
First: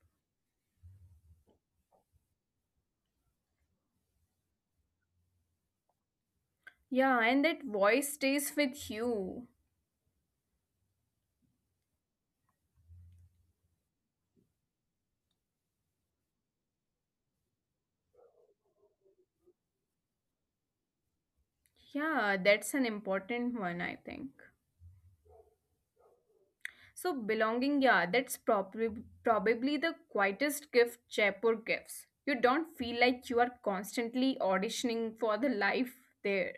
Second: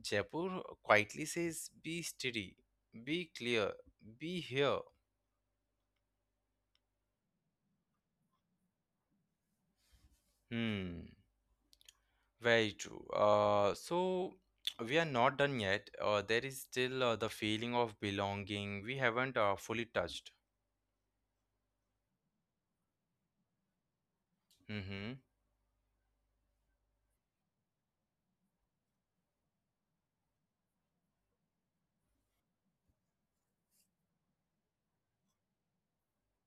Jaipur quietly says, be steady, be clear, be here.
Yeah, and that voice stays with you.
Hmm. Very true. So we are not done yet. There is still the feeling of belonging we haven't fully touched.
Yeah, that's an important one, I think.
Mm-hmm.
So, belonging, yeah, that's probably the quietest gift Jaipur gives. You don't feel like you are constantly auditioning for the life there.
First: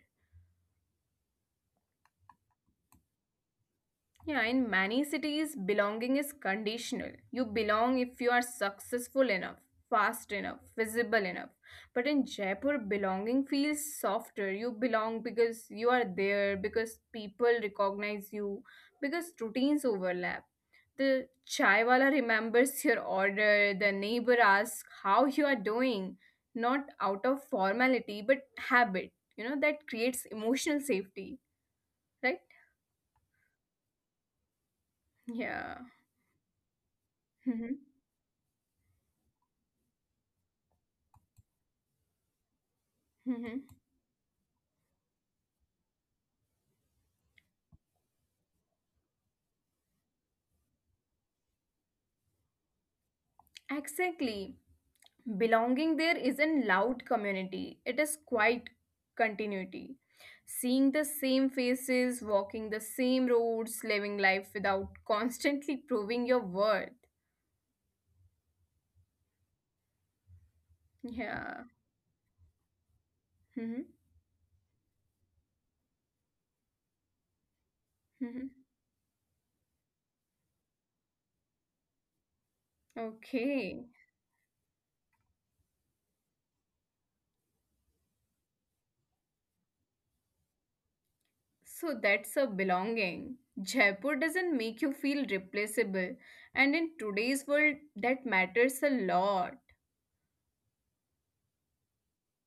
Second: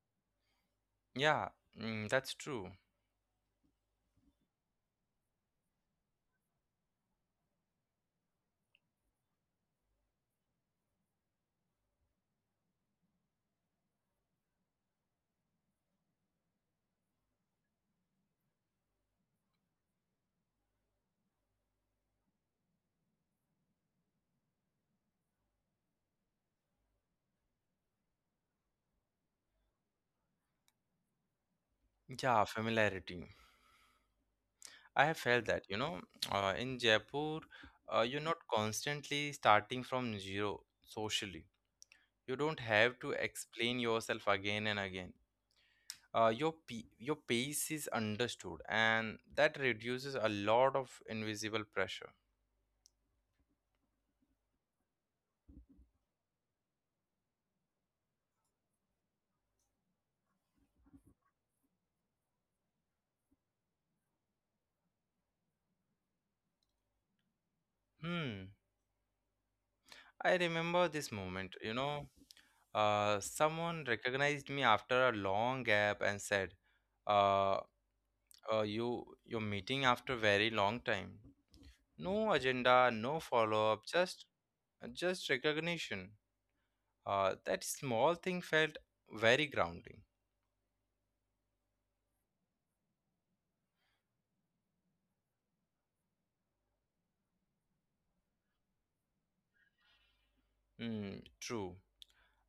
Yeah, mm, that's true.
Yeah, in many cities, belonging is conditional. You belong if you are successful enough, fast enough, visible enough. But in Jaipur, belonging feels softer. You belong because you are there, because people recognize you, because routines overlap. The chaiwala remembers your order, the neighbor asks how you are doing, not out of formality, but habit. You know, that creates emotional safety, right?
Yeah, familiarity. I have felt that,
Yeah.
you know, in Jaipur, you're not constantly starting from zero socially. You don't have to explain yourself again and again. Your pace is understood, and that reduces a lot of invisible pressure.
Exactly. Belonging there isn't loud community, it is quite continuity. Seeing the same faces, walking the same roads, living life without constantly proving your worth.
Hmm. I remember this moment.
Yeah.
You know,
Hmm.
someone recognized me after a long gap and said, uh,
Hmm.
you you're meeting after very long time. No agenda, no follow up,
Okay.
just recognition. That small thing felt very grounding.
So that's a belonging. Jaipur doesn't make you feel replaceable, and in today's world, that matters a lot.
Mm, true.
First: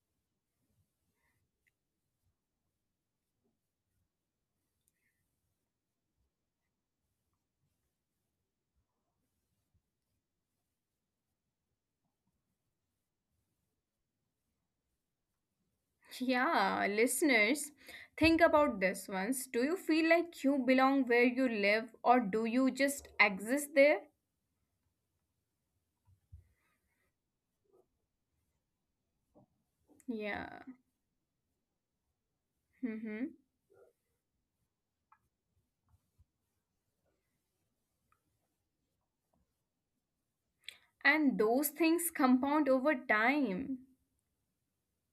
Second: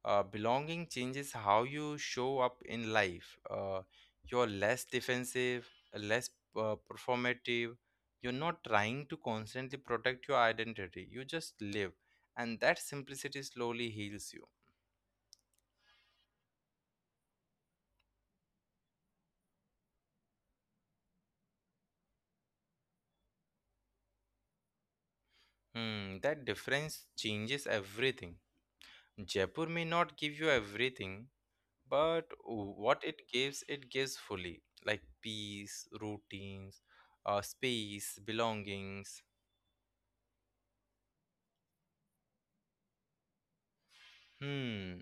Belonging changes how you show up in life. You're less defensive, less performative. You're not trying to constantly protect your identity. You just live, and that simplicity slowly heals you.
Yeah, listeners, think about this once. Do you feel like you belong where you live or do you just exist there?
Hmm, that difference changes everything. Jaipur may not give
Yeah.
you everything, but what
Mm-hmm.
it gives fully, like peace, routines, space, belongings.
And those things compound over time.
Hmm.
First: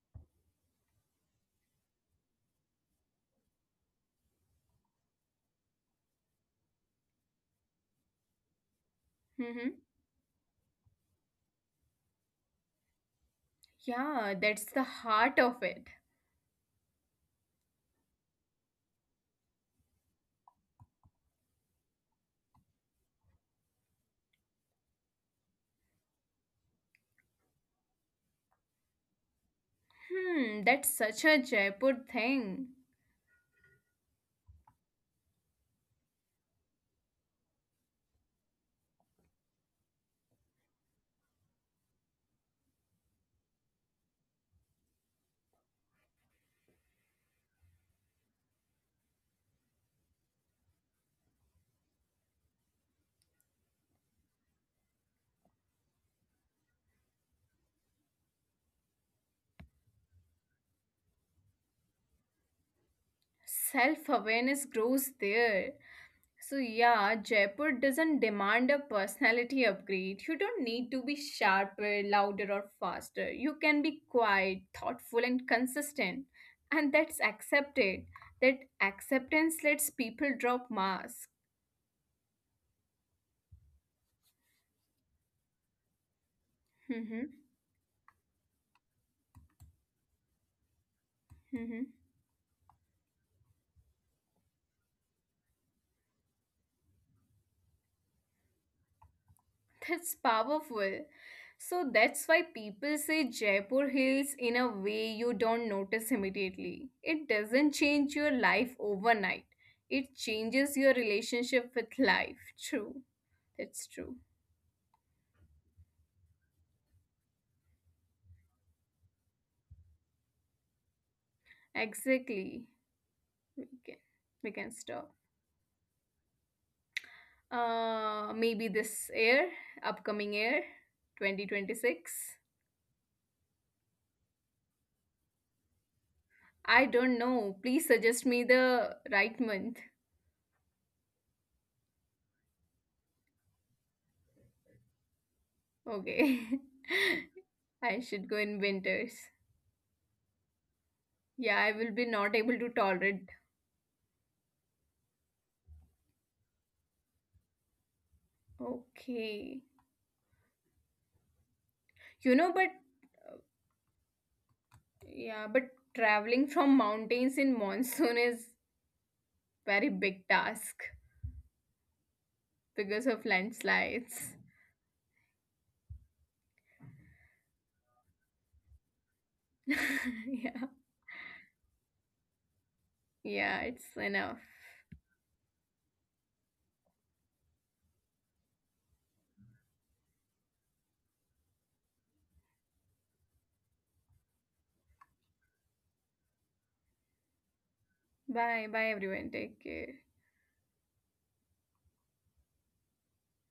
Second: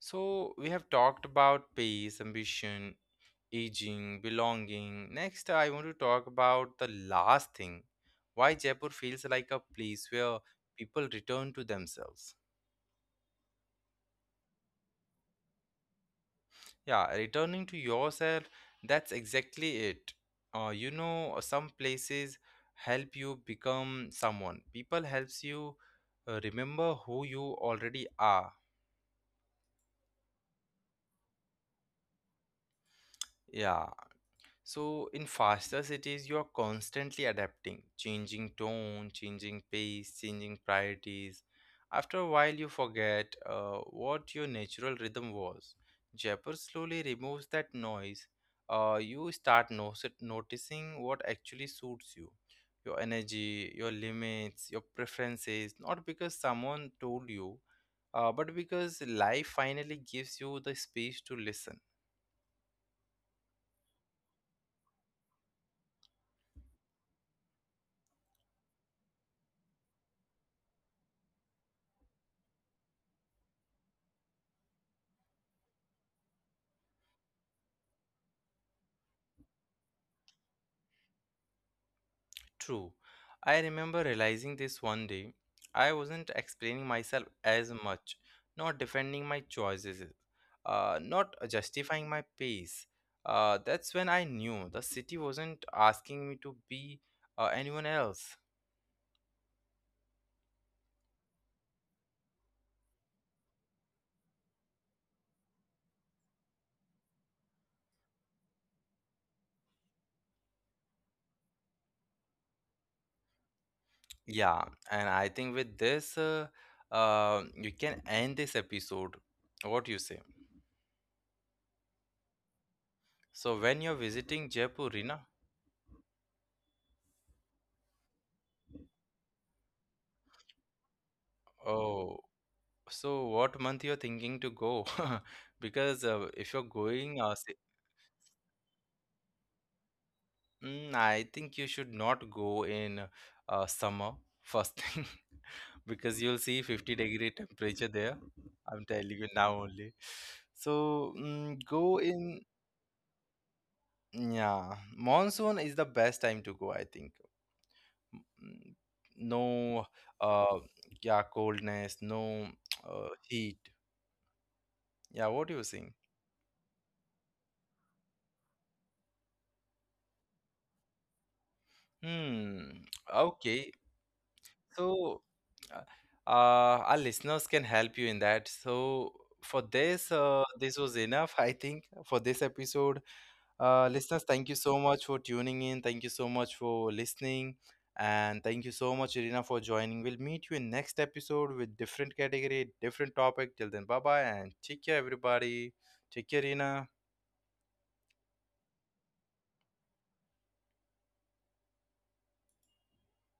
So we have talked about pace, ambition, aging, belonging. Next, I want to talk about the last thing. Why Jaipur feels like a
Mm-hmm.
place where people return to themselves.
Yeah, that's the heart of it.
Yeah, returning to yourself, that's exactly it. You know, some places help you become someone. People helps you remember who you already are.
Hmm, that's such a Jaipur thing.
Yeah. So, in faster cities, you're constantly adapting, changing tone, changing pace, changing priorities. After a while, you forget what your natural rhythm was. Jepper slowly removes that noise. You start noticing what actually suits you, your energy, your limits, your preferences, not because someone told you, but because life finally gives you the space to listen.
Self awareness grows there. So yeah, Jaipur doesn't demand a personality upgrade. You don't need to be sharper, louder, or faster. You can be quiet, thoughtful, and consistent. And that's accepted. That acceptance lets people drop masks.
True. I remember realizing this one day. I wasn't explaining myself
Mm-hmm.
as much, not defending my choices, not
Mm-hmm.
justifying my pace. That's when I knew the city wasn't asking me to be anyone else.
That's powerful. So that's why people say Jaipur heals in a way you don't notice immediately. It doesn't change your life overnight. It changes your relationship with life. True. It's true.
Yeah, and I think with this, you can end this episode. What do you say?
Exactly.
So when you're
We can,
visiting
we
Jaipur,
can
Rina,
stop. Maybe this year, upcoming year,
oh,
2026.
so what month you're thinking to go? Because if you're
I
going,
don't
say,
know. Please suggest me the right month.
mm, I think you should not go in summer first thing because you'll see
Okay.
50-degree temperature there.
I should go
I'm
in
telling you
winters.
now only. So mm,
Yeah,
go
I will be
in,
not able to tolerate.
yeah, monsoon is the best time to go, I think. Mm, no,
Okay.
uh, yeah, coldness, no
You know, but
heat.
uh,
Yeah, what do you
yeah,
think?
but traveling from mountains in monsoon is very big task
Hmm.
because of
Okay,
landslides.
so, uh, our listeners can help you in that. So, for this, this was
Yeah.
enough, I think, for this episode.
Yeah, it's
Listeners, thank you
enough.
so much for tuning in. Thank you so much for listening. And thank you so much, Irina, for joining. We'll meet you in next episode with different category, different topic. Till then, bye bye and take care, everybody. Take care, Irina.
Bye, bye everyone. Take care.